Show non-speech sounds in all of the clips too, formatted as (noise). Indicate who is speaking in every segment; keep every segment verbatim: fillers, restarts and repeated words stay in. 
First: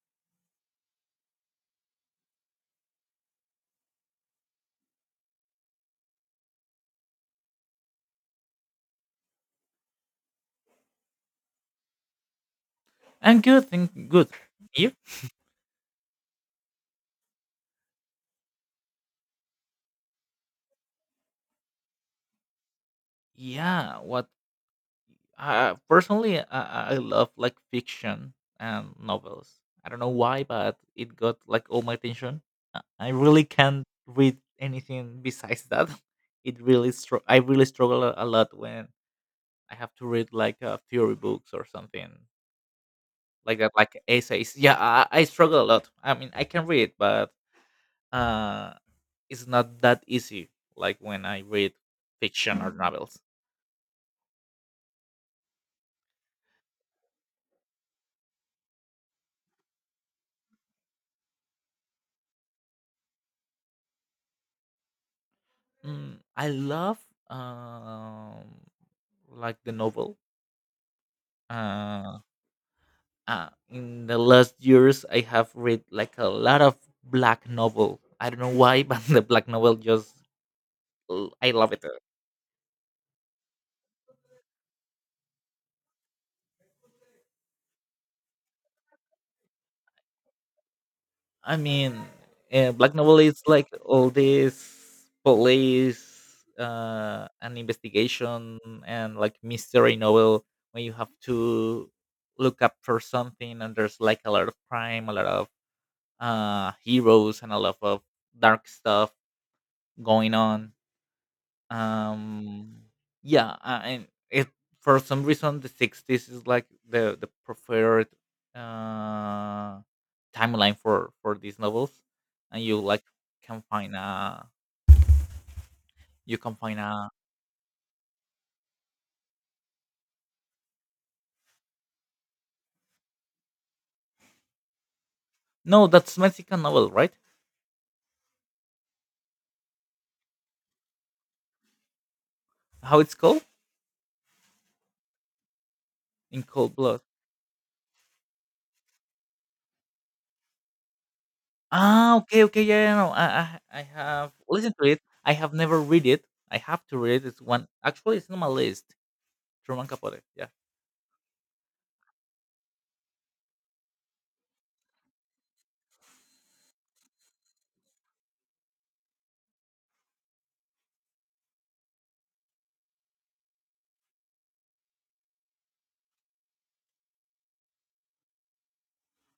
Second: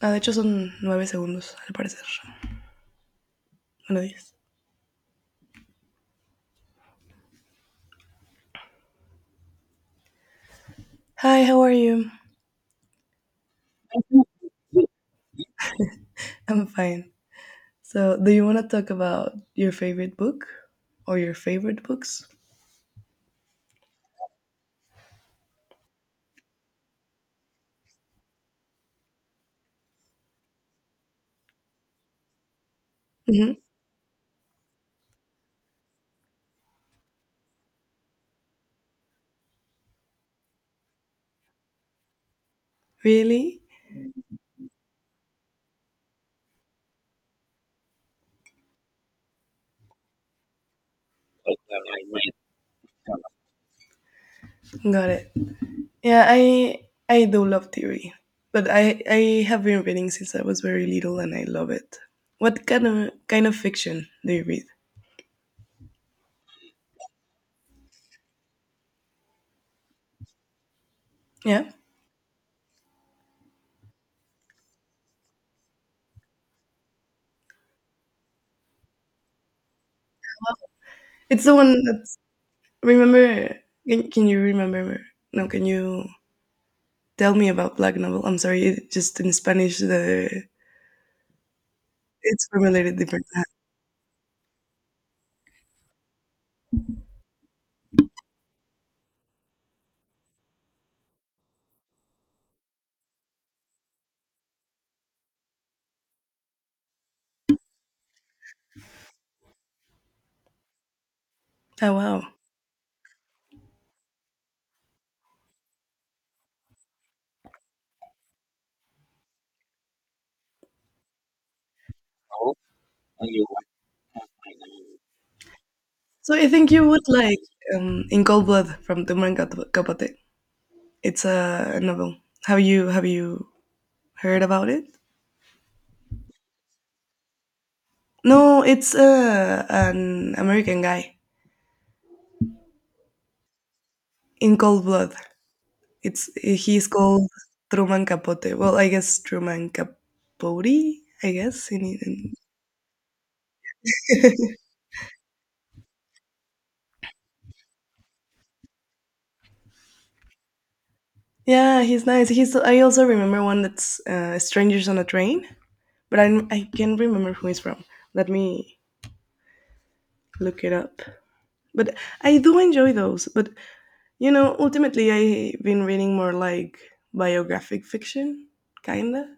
Speaker 1: Ah, de hecho son nueve segundos, al parecer. Bueno, ten. Hi, how are you?
Speaker 2: I'm good. Thank good. You?
Speaker 1: I'm fine. So, do you want to talk about your favorite book or your favorite books?
Speaker 2: Yeah. What? Uh, personally, I, I love like fiction and novels. I don't know why, but it got like all my attention. I really
Speaker 1: Hmm.
Speaker 2: can't read anything besides that. (laughs) It really str- I really struggle a a lot when I have to read like uh, theory books or something like
Speaker 1: Really?
Speaker 2: that, like essays. Yeah, I, I struggle a lot. I mean, I can read, but uh, it's not that easy. Like when I read fiction or novels.
Speaker 1: Got it. Yeah, I I do love theory, but I I have been reading since I was very little, and I love it. What kind of kind of fiction do you read?
Speaker 2: Mm, I love um like the novel.
Speaker 1: Yeah,
Speaker 2: Uh, uh in the last years I have read like a lot of black novel. I don't know why, (laughs) but the black novel just l-
Speaker 1: it's
Speaker 2: I
Speaker 1: the
Speaker 2: love
Speaker 1: one
Speaker 2: it.
Speaker 1: that's remember. Can, can you remember? No, can you tell me about Black Novel. I'm sorry, it- just in Spanish, the
Speaker 2: I mean,
Speaker 1: it's
Speaker 2: uh, black
Speaker 1: formulated
Speaker 2: novel
Speaker 1: different.
Speaker 2: is like all this police uh and investigation and like mystery novel when you have to look up for something and there's like a lot of crime, a lot of uh heroes and a lot of dark stuff going on
Speaker 1: Oh wow!
Speaker 2: um yeah, uh, and it, for some reason the sixties is like the the preferred uh timeline for for these novels,
Speaker 1: Oh,
Speaker 2: and you like
Speaker 1: and you
Speaker 2: can
Speaker 1: like-
Speaker 2: find a
Speaker 1: so
Speaker 2: you
Speaker 1: I
Speaker 2: can
Speaker 1: think
Speaker 2: find
Speaker 1: you would
Speaker 2: a
Speaker 1: like um, In Cold Blood from Truman Cap- Capote. It's a novel. Have you have you heard about it?
Speaker 2: no, that's Mexican novel, right?
Speaker 1: No, it's uh, an American guy
Speaker 2: How it's called
Speaker 1: in Cold Blood. It's
Speaker 2: in cold
Speaker 1: he's
Speaker 2: blood
Speaker 1: called Truman Capote. Well, I guess Truman Capote. I guess in,
Speaker 2: ah
Speaker 1: in
Speaker 2: okay okay yeah, yeah no, I, I i have listened to it, I have never read it. I have to read it. It's one, actually, it's on my list. Truman Capote. Yeah.
Speaker 1: yeah, he's nice. He's. I also remember one that's uh, "Strangers on a Train," but I I can't remember who he's from. Let me look it up. But I do enjoy those. But you know, ultimately, I've been reading more like biographic fiction, kinda.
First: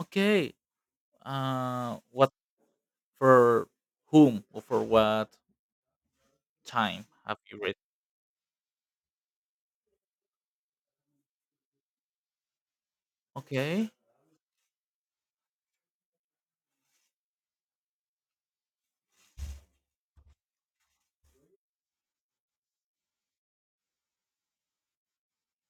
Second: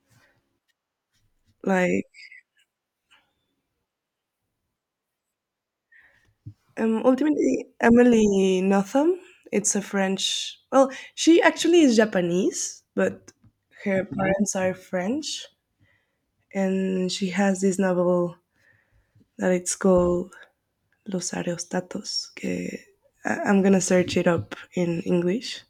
Speaker 2: Okay. Uh,
Speaker 1: Like
Speaker 2: what for whom or for what
Speaker 1: um,
Speaker 2: time have you
Speaker 1: ultimately,
Speaker 2: read?
Speaker 1: Emily Nothomb. It's a French. Well, she actually is Japanese, but
Speaker 2: Okay.
Speaker 1: her parents are French, and she has this novel that it's called Los Areostatos. Que I am gonna search it up in English,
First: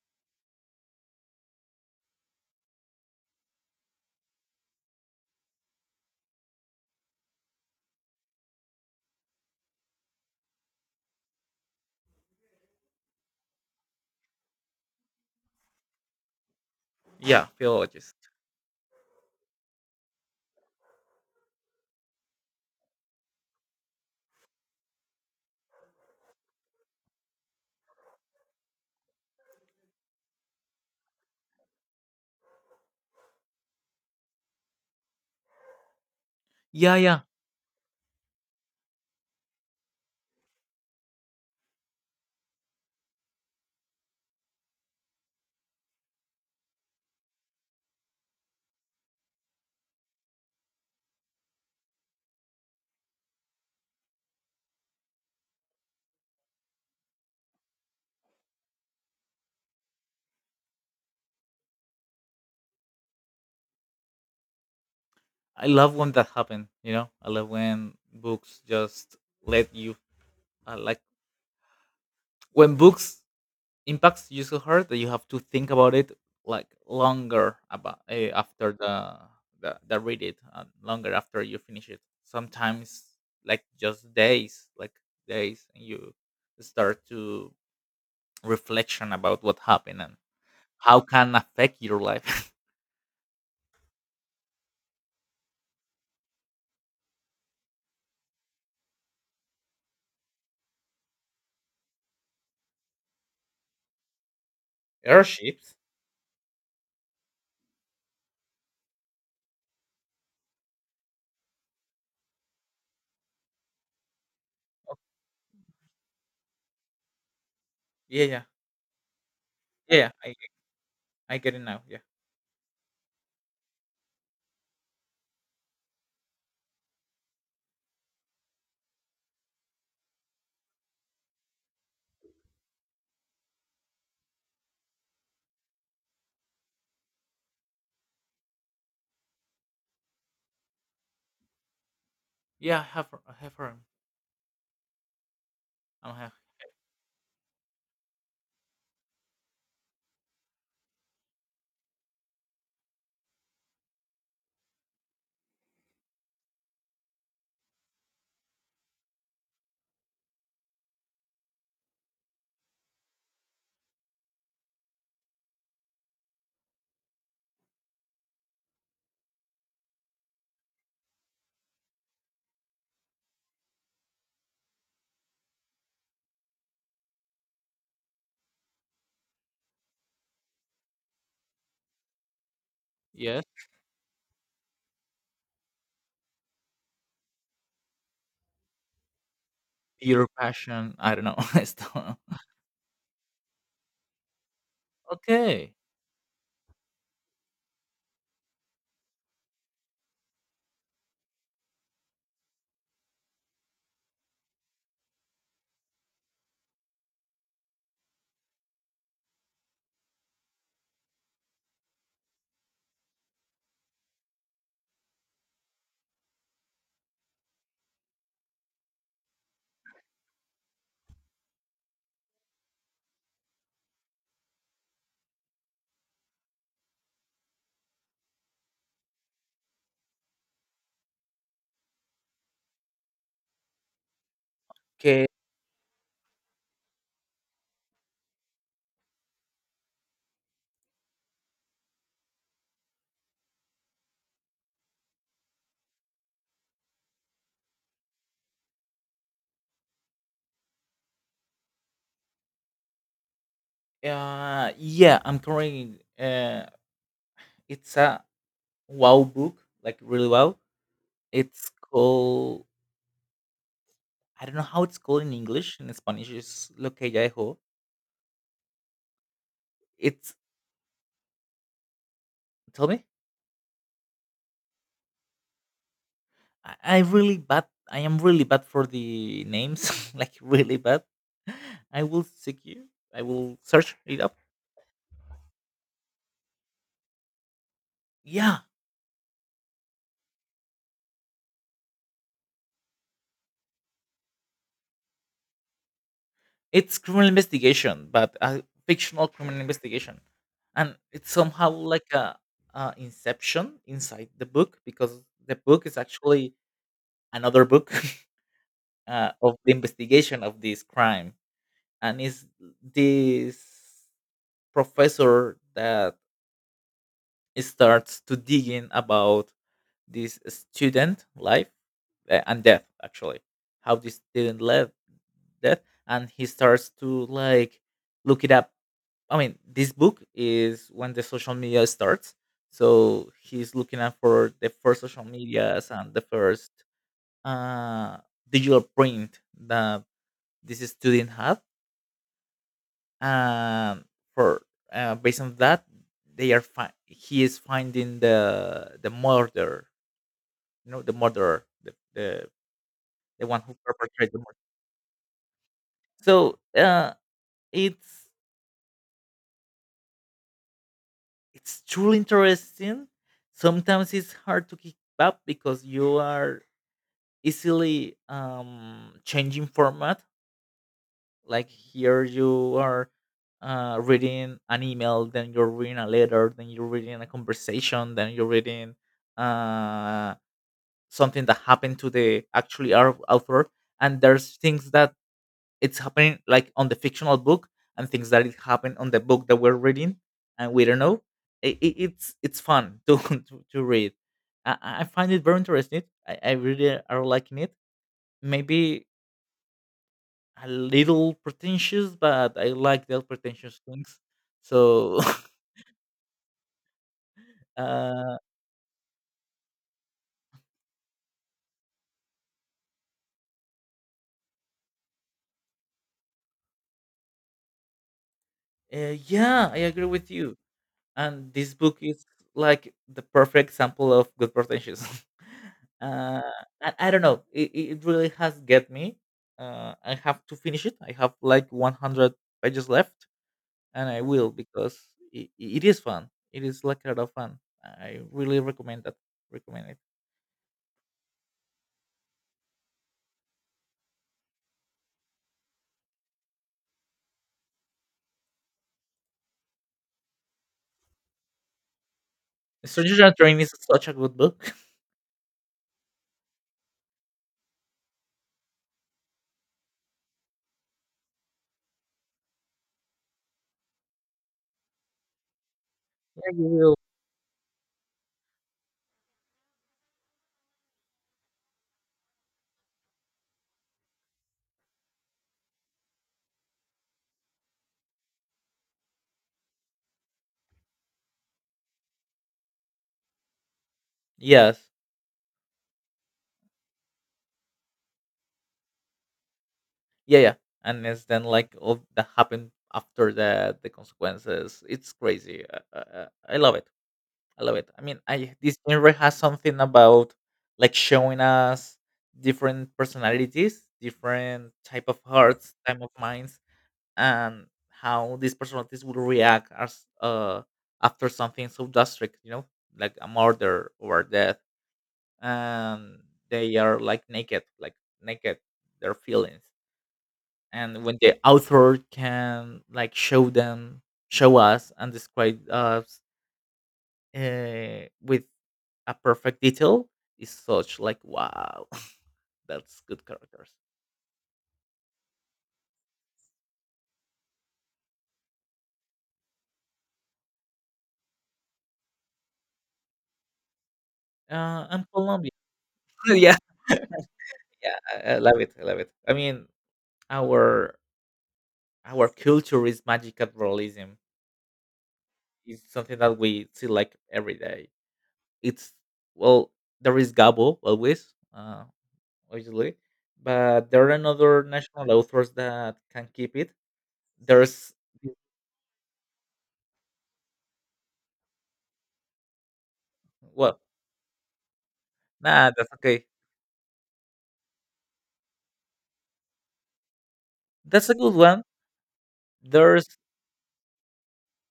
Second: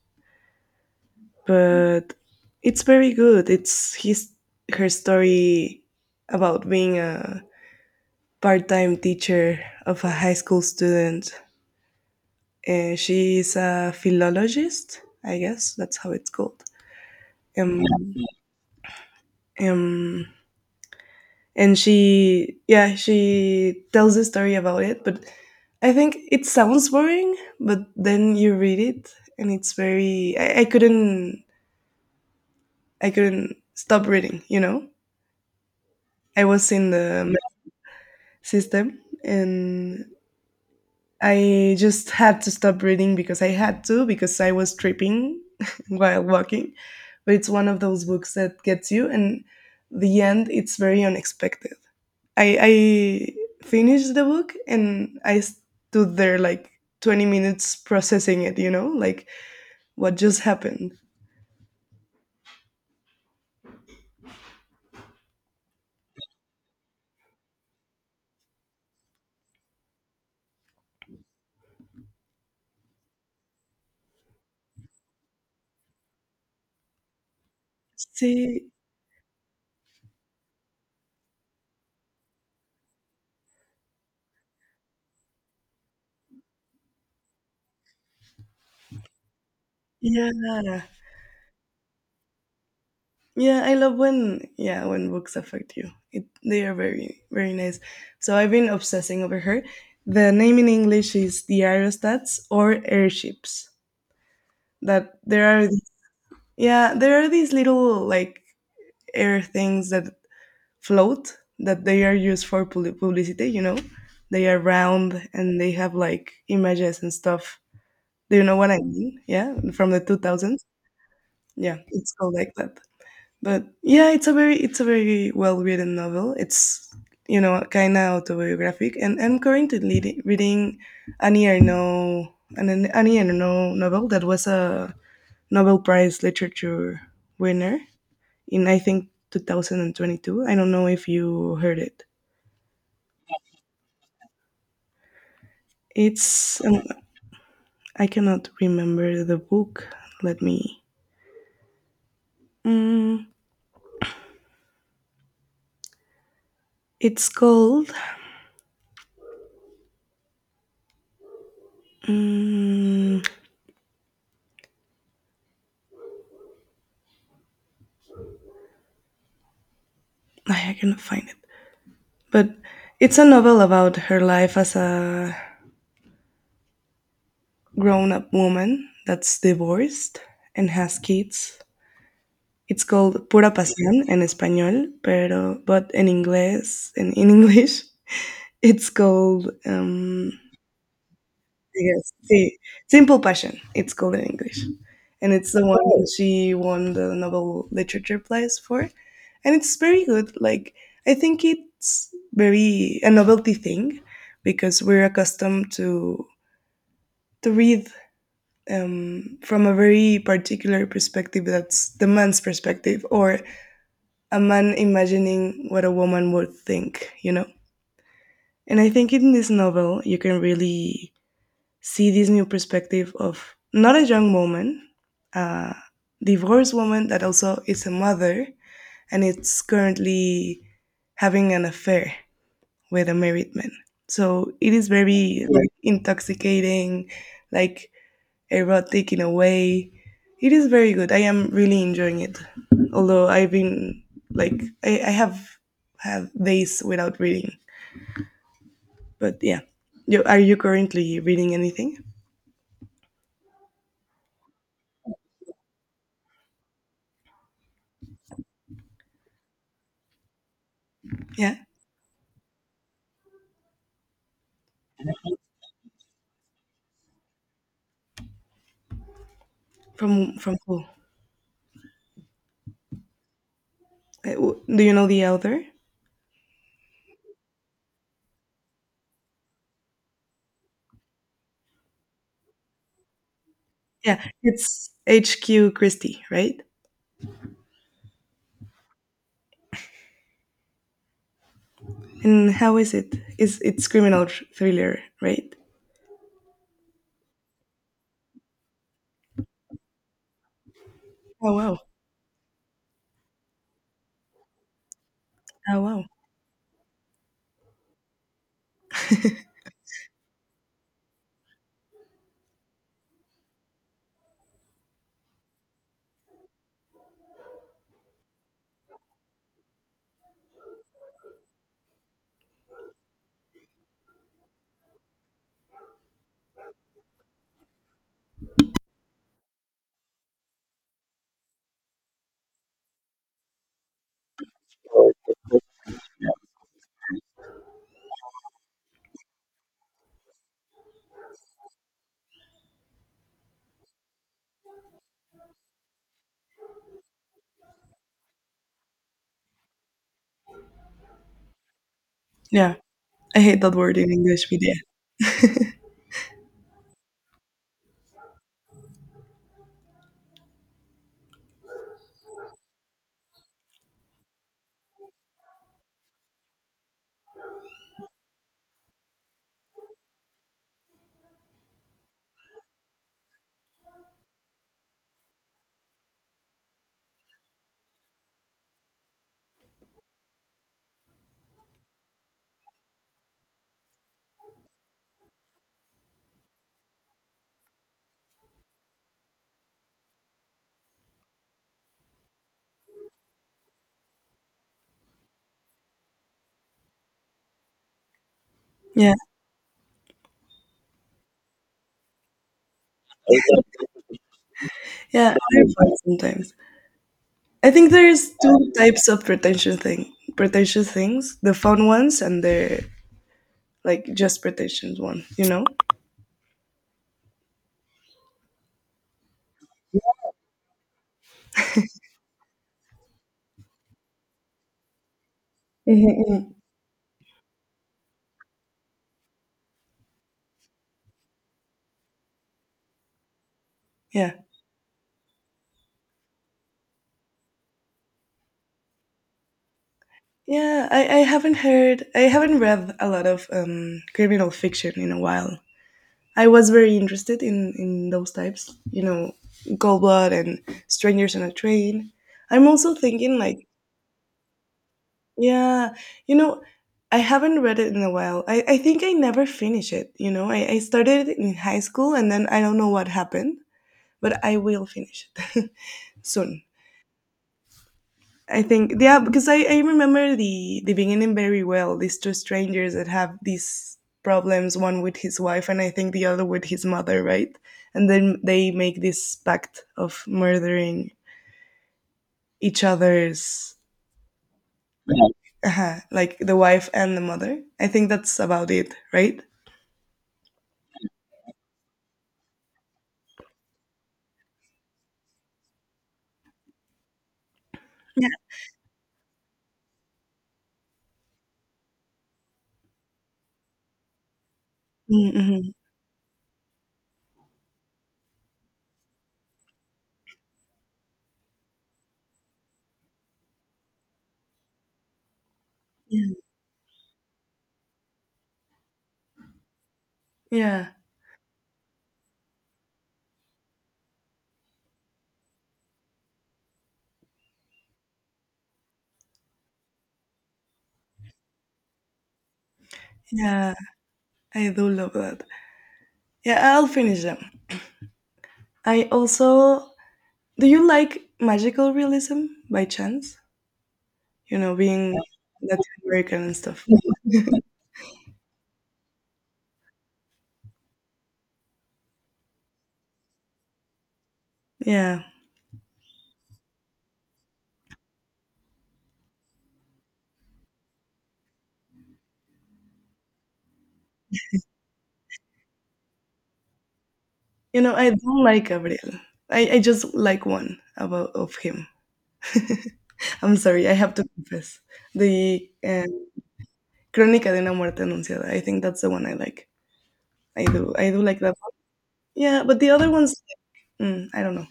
Speaker 1: but it's very good. It's his her story about being a part-time teacher of a high school student. Uh, she is a philologist, I guess that's how it's called.
Speaker 2: Yeah,
Speaker 1: Um,
Speaker 2: philologist.
Speaker 1: um, and she yeah she tells the story about it but I think it sounds boring but then you read it and it's very i, I couldn't i couldn't stop reading you know I was in
Speaker 2: Yeah, yeah.
Speaker 1: the system and I just had to stop reading because I had to because I was tripping (laughs) while walking but it's one of those books that gets you and the end it's very unexpected I, I finished the book and I stood there like twenty minutes processing it, you know, like what just happened.
Speaker 2: I love when that happen. You know, I love when books just let you uh, like when books impacts you so hard that you have to think about it like longer about uh,
Speaker 1: See,
Speaker 2: after the, the the read it, and longer after you finish it sometimes, like just days, like days, and you start to reflection about what happened and
Speaker 1: yeah.
Speaker 2: how can affect your life.
Speaker 1: Yeah, I love when yeah, when books affect you. It, they are very very nice. So I've been obsessing over her. The name in English is the aerostats or airships.
Speaker 2: (laughs)
Speaker 1: That there are
Speaker 2: Airships.
Speaker 1: yeah, there are these little like air things that float that they are used for publi- publicity, you know? They are round and they have like images and stuff.
Speaker 2: Yeah,
Speaker 1: Do
Speaker 2: yeah.
Speaker 1: you know what I mean? Yeah, from
Speaker 2: yeah
Speaker 1: the
Speaker 2: yeah, i
Speaker 1: two thousands.
Speaker 2: i get it
Speaker 1: Yeah,
Speaker 2: now. Yeah.
Speaker 1: it's called like that. But yeah, it's a very it's a very well written novel. It's you know kind of autobiographic, and I'm currently leadi- reading Annie Ernaux, an an Annie Ernaux novel that was a Nobel Prize literature winner in I think two thousand twenty-two. I don't know if you heard it.
Speaker 2: Yeah i have, i have heard, i have
Speaker 1: It's um, I cannot remember the book. Let me. Mm, it's called. Mm, I cannot find it, but it's a novel about her life as a grown-up woman that's divorced and has kids. It's called
Speaker 2: yes.
Speaker 1: Pura Pasión in español, pero but in English, in, in English, (laughs) it's called
Speaker 2: Pure
Speaker 1: um,
Speaker 2: passion, I don't know. (laughs) I
Speaker 1: Yes,
Speaker 2: still-
Speaker 1: see, Simple Passion, it's called in English. And it's the
Speaker 2: okay,
Speaker 1: one Oh, that she won the Nobel Literature Prize for. And it's very good. Like, I think it's very a novelty thing because we're accustomed to to read um, from a very particular perspective that's the man's perspective or a man imagining what a woman would think, you know? And I think in this novel, you can really see this new perspective of not a young woman, a divorced woman that also is a mother and it's currently having an affair with a married man. So it is
Speaker 2: okay.
Speaker 1: very like intoxicating, like erotic in a way. It is very good. I am really enjoying it. Although I've been like I, I have had days without reading. But yeah. You, are you currently reading anything?
Speaker 2: Uh, yeah, I'm currently. Uh, it's a wow book, like really wow.
Speaker 1: Yeah.
Speaker 2: It's called. I don't know how it's called in English. In Spanish, it's Lo que ya dejó. It's.
Speaker 1: From from who?
Speaker 2: Tell me.
Speaker 1: Uh, w- Do you know the author?
Speaker 2: I, I really bad. I am really bad for the names. (laughs) Like really bad. I will seek you. I will search it
Speaker 1: Yeah,
Speaker 2: up.
Speaker 1: it's H Q. Christie, right?
Speaker 2: Yeah,
Speaker 1: And how is it? Is it's criminal thr- thriller, right?
Speaker 2: it's criminal investigation, but a fictional criminal investigation, and it's
Speaker 1: Oh
Speaker 2: somehow
Speaker 1: wow!
Speaker 2: like a, a inception inside the book because the
Speaker 1: Oh
Speaker 2: book is
Speaker 1: wow!
Speaker 2: actually another book. (laughs) Uh, of the investigation of this crime, and it's this professor that starts to digging about this student life, uh, and death actually, how this student left death, and he starts to like look it up. I mean, this book is when the social media starts. So he's looking out for the first social medias and the first uh, digital print that this student had. And for uh, based on that, they are fi- he is finding the the murder, you know, the murderer, the the,
Speaker 1: Yeah, I
Speaker 2: the
Speaker 1: hate
Speaker 2: one
Speaker 1: that
Speaker 2: who
Speaker 1: word in
Speaker 2: perpetrated the
Speaker 1: English,
Speaker 2: murder.
Speaker 1: but yeah,
Speaker 2: So uh, it's it's truly interesting. Sometimes it's hard to keep up because you are easily um, changing format. Like here, you are uh, reading an email, then you're reading a letter, then you're reading a conversation, then you're reading uh, something that happened to the actually our author. And there's things that it's happening like on the fictional book, and things that it happened on the book that we're reading, and we don't know. It, it, it's it's fun (laughs) to to, to read. I, I find it very interesting. I, I really are liking it. Maybe
Speaker 1: yeah,
Speaker 2: a little pretentious, but I like the pretentious things. So,
Speaker 1: yeah.
Speaker 2: (laughs)
Speaker 1: They're fun sometimes. I think there's
Speaker 2: uh,
Speaker 1: two types of pretentious thing, pretentious things: the fun ones and the like just pretentious one. You know?
Speaker 2: eh, yeah, I agree with you. And this book is like the perfect example of good pretentious. (laughs) uh,
Speaker 1: Mhm.
Speaker 2: I, I don't know. It, it it really has get me. Uh, I have to finish it. I have like one hundred pages left, and I
Speaker 1: Yeah.
Speaker 2: will because it, it is fun. It is like a lot of fun. I really recommend that. Recommend it.
Speaker 1: Yeah, I, I haven't heard, I haven't read a lot of um, criminal fiction in a while. I was very interested in in those types, you know, Cold Blood and Strangers on a Train. I'm also
Speaker 2: Stranger
Speaker 1: thinking
Speaker 2: Train
Speaker 1: like,
Speaker 2: is such a good book. (laughs)
Speaker 1: yeah, you know, I haven't read it in a while. I, I think I never finished it, you know. I, I started it in high school and then I don't know what happened, but I will finish it (laughs)
Speaker 2: Yeah,
Speaker 1: soon.
Speaker 2: you will.
Speaker 1: I think yeah, because I, I remember the the beginning very well. These two strangers that have these problems, one with his wife and I think the other with his mother, right? And then they make this pact of murdering each other's
Speaker 2: Yes.
Speaker 1: yeah. Uh, like the wife and the mother. I think that's about it, right?
Speaker 2: Yeah, yeah. And it's then like all that happened after that, the consequences. It's crazy. Uh, uh, uh, I love it. I love it. I mean,
Speaker 1: Yeah.
Speaker 2: I this genre has something about like showing us different personalities, different type of
Speaker 1: Mm-hmm.
Speaker 2: hearts, type of minds, and how these personalities will react as uh after something so drastic, you know, like a murder or death. And
Speaker 1: Yeah.
Speaker 2: they are like naked, like naked their feelings,
Speaker 1: Yeah.
Speaker 2: and when the author can like show them show us and describe us uh, with a perfect detail is such like wow. (laughs) That's good characters
Speaker 1: Yeah. I do love that. Yeah, I'll finish them. I also do you like magical realism by chance? You know,
Speaker 2: uh and
Speaker 1: being
Speaker 2: Colombia.
Speaker 1: Latin
Speaker 2: (laughs)
Speaker 1: American
Speaker 2: Yeah,
Speaker 1: and stuff.
Speaker 2: yeah I, I love it, i love it, I mean, our our culture is magical realism.
Speaker 1: Yeah.
Speaker 2: It's something that we see like every day. It's, well, there is Gabo always, uh obviously, but there are another national authors that can keep it.
Speaker 1: You
Speaker 2: There's,
Speaker 1: know, I don't like Gabriel. I, I just like one about of him. (laughs) I'm
Speaker 2: well,
Speaker 1: sorry, I have to confess. The
Speaker 2: nah, that's okay.
Speaker 1: um, Crónica de una muerte anunciada. I think that's the one I like. I do.
Speaker 2: That's
Speaker 1: I
Speaker 2: a
Speaker 1: do
Speaker 2: good
Speaker 1: like that
Speaker 2: one.
Speaker 1: one. Yeah, but the
Speaker 2: There's,
Speaker 1: other ones, mm, I don't know.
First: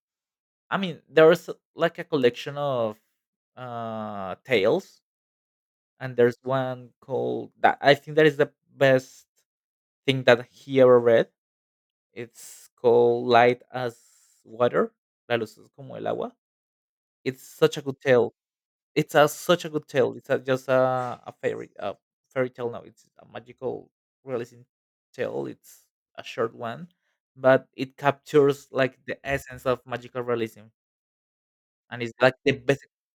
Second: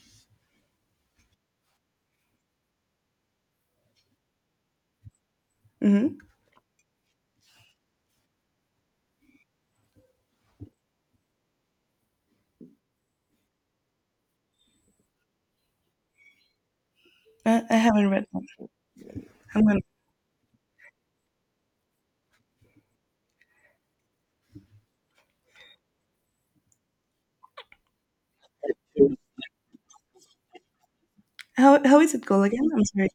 Speaker 2: I mean, there's like a collection of uh tales, and
Speaker 1: Hmm.
Speaker 2: there's one called that I think that is the best thing that he ever read. It's called Light as Water, La luz es como el agua. It's
Speaker 1: I, I
Speaker 2: such a good
Speaker 1: haven't read
Speaker 2: tale.
Speaker 1: one.
Speaker 2: It's a, such
Speaker 1: I'm
Speaker 2: a
Speaker 1: gonna.
Speaker 2: good tale. It's a, just a, a fairy a fairy tale. No, it's a magical realism tale. It's a short one, but it captures like the essence of magical realism,
Speaker 1: How how
Speaker 2: and it's
Speaker 1: is it
Speaker 2: like
Speaker 1: called
Speaker 2: the
Speaker 1: again? I'm
Speaker 2: best.
Speaker 1: sorry.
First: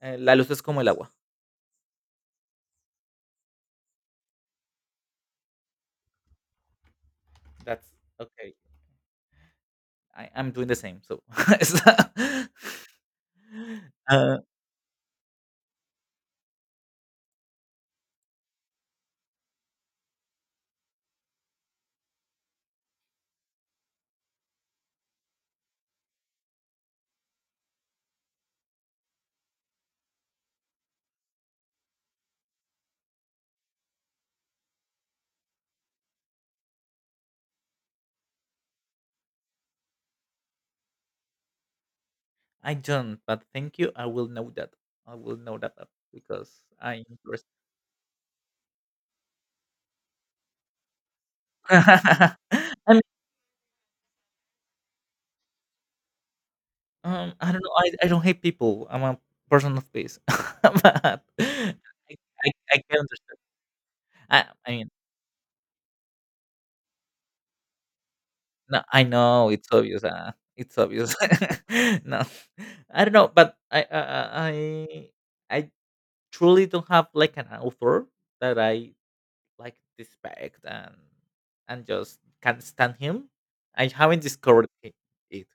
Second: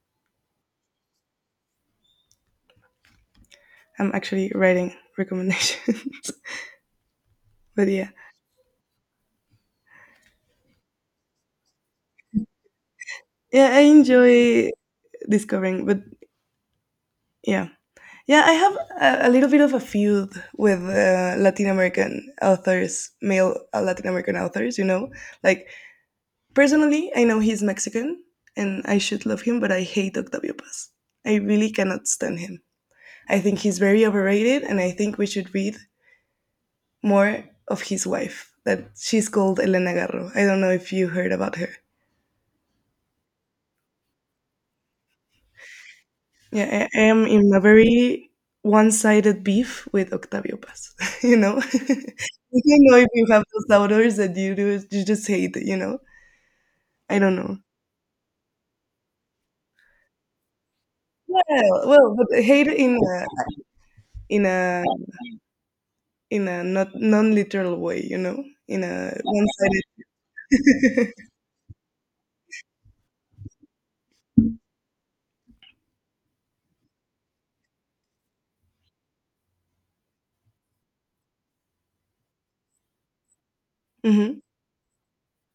Speaker 2: Uh, La luz es como el agua.
Speaker 1: I'm actually writing recommendations. (laughs)
Speaker 2: That's
Speaker 1: But yeah,
Speaker 2: okay. I, I'm doing the same. So, (laughs) it's- (laughs)
Speaker 1: yeah, I
Speaker 2: uh,
Speaker 1: enjoy discovering. But yeah, yeah, I have a, a little bit of a feud with uh, Latin American authors, male uh, Latin American authors, you know? Like, personally, I know he's Mexican and I should love him, but I hate Octavio Paz. I really cannot stand him. I think he's very overrated and I think we should read more of his wife, that she's called Elena Garro. I don't know if you heard about her.
Speaker 2: I don't. But thank you. I will know that. I will know that up because
Speaker 1: Yeah, I, I
Speaker 2: I'm
Speaker 1: am
Speaker 2: interested.
Speaker 1: in a very one-sided beef with Octavio Paz. (laughs) You know,
Speaker 2: (laughs)
Speaker 1: (laughs) you know
Speaker 2: I
Speaker 1: if you have those doubters that you do, you just hate. You know, I
Speaker 2: Um,
Speaker 1: don't
Speaker 2: I
Speaker 1: know.
Speaker 2: don't know. I I don't hate people. I'm a person of peace. (laughs) But I
Speaker 1: Well, well, but
Speaker 2: I
Speaker 1: hate
Speaker 2: I
Speaker 1: in
Speaker 2: can
Speaker 1: a
Speaker 2: understand. I
Speaker 1: in
Speaker 2: I
Speaker 1: a
Speaker 2: mean,
Speaker 1: in a not non-literal way. You know,
Speaker 2: no,
Speaker 1: in
Speaker 2: I
Speaker 1: a
Speaker 2: know it's
Speaker 1: one-sided.
Speaker 2: obvious. Uh, it's obvious.
Speaker 1: (laughs)
Speaker 2: (laughs) No, I don't know. But I I I I I truly don't have like an author that I like respect and and just can't stand him. I haven't
Speaker 1: Hmm.
Speaker 2: discovered it.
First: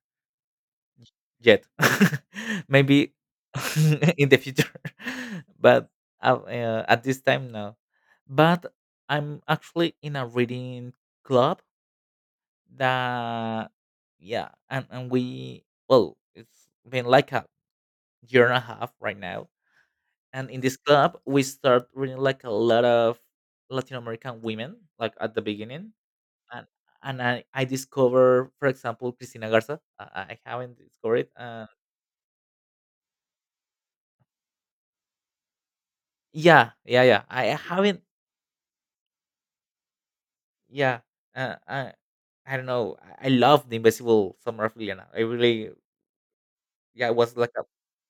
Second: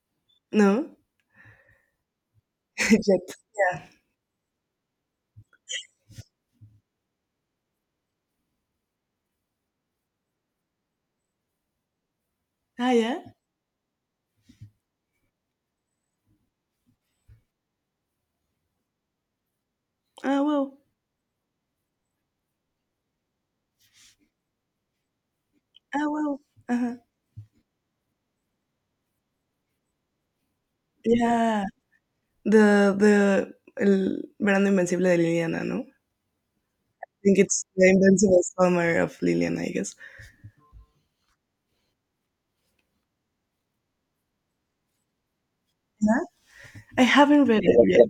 Speaker 1: No,
Speaker 2: Yet. (laughs)
Speaker 1: (laughs)
Speaker 2: Maybe
Speaker 1: yet. Yeah.
Speaker 2: (laughs) in the future, (laughs) but uh, uh, at this time no, but I'm actually in a reading club
Speaker 1: Ah, yeah.
Speaker 2: that, yeah, and, and we, well, it's been like a year and a half right now,
Speaker 1: Ah,
Speaker 2: and in this
Speaker 1: well.
Speaker 2: club we start reading like a lot of Latin American women like at the beginning,
Speaker 1: Ah, well.
Speaker 2: and
Speaker 1: Uh-huh.
Speaker 2: and i, I discover, for example, Cristina Garza, i, I haven't discovered.
Speaker 1: Yeah. The the el verano invencible de Liliana, ¿no?
Speaker 2: Yeah, yeah, yeah.
Speaker 1: Think
Speaker 2: I
Speaker 1: it's The
Speaker 2: haven't.
Speaker 1: Invincible Summer of Lillian, I guess.
Speaker 2: Yeah, uh, I, I don't know. I I love the Invisible Summer of Liliana. I really,
Speaker 1: I
Speaker 2: yeah, it was
Speaker 1: haven't
Speaker 2: like
Speaker 1: read
Speaker 2: a.
Speaker 1: it yet.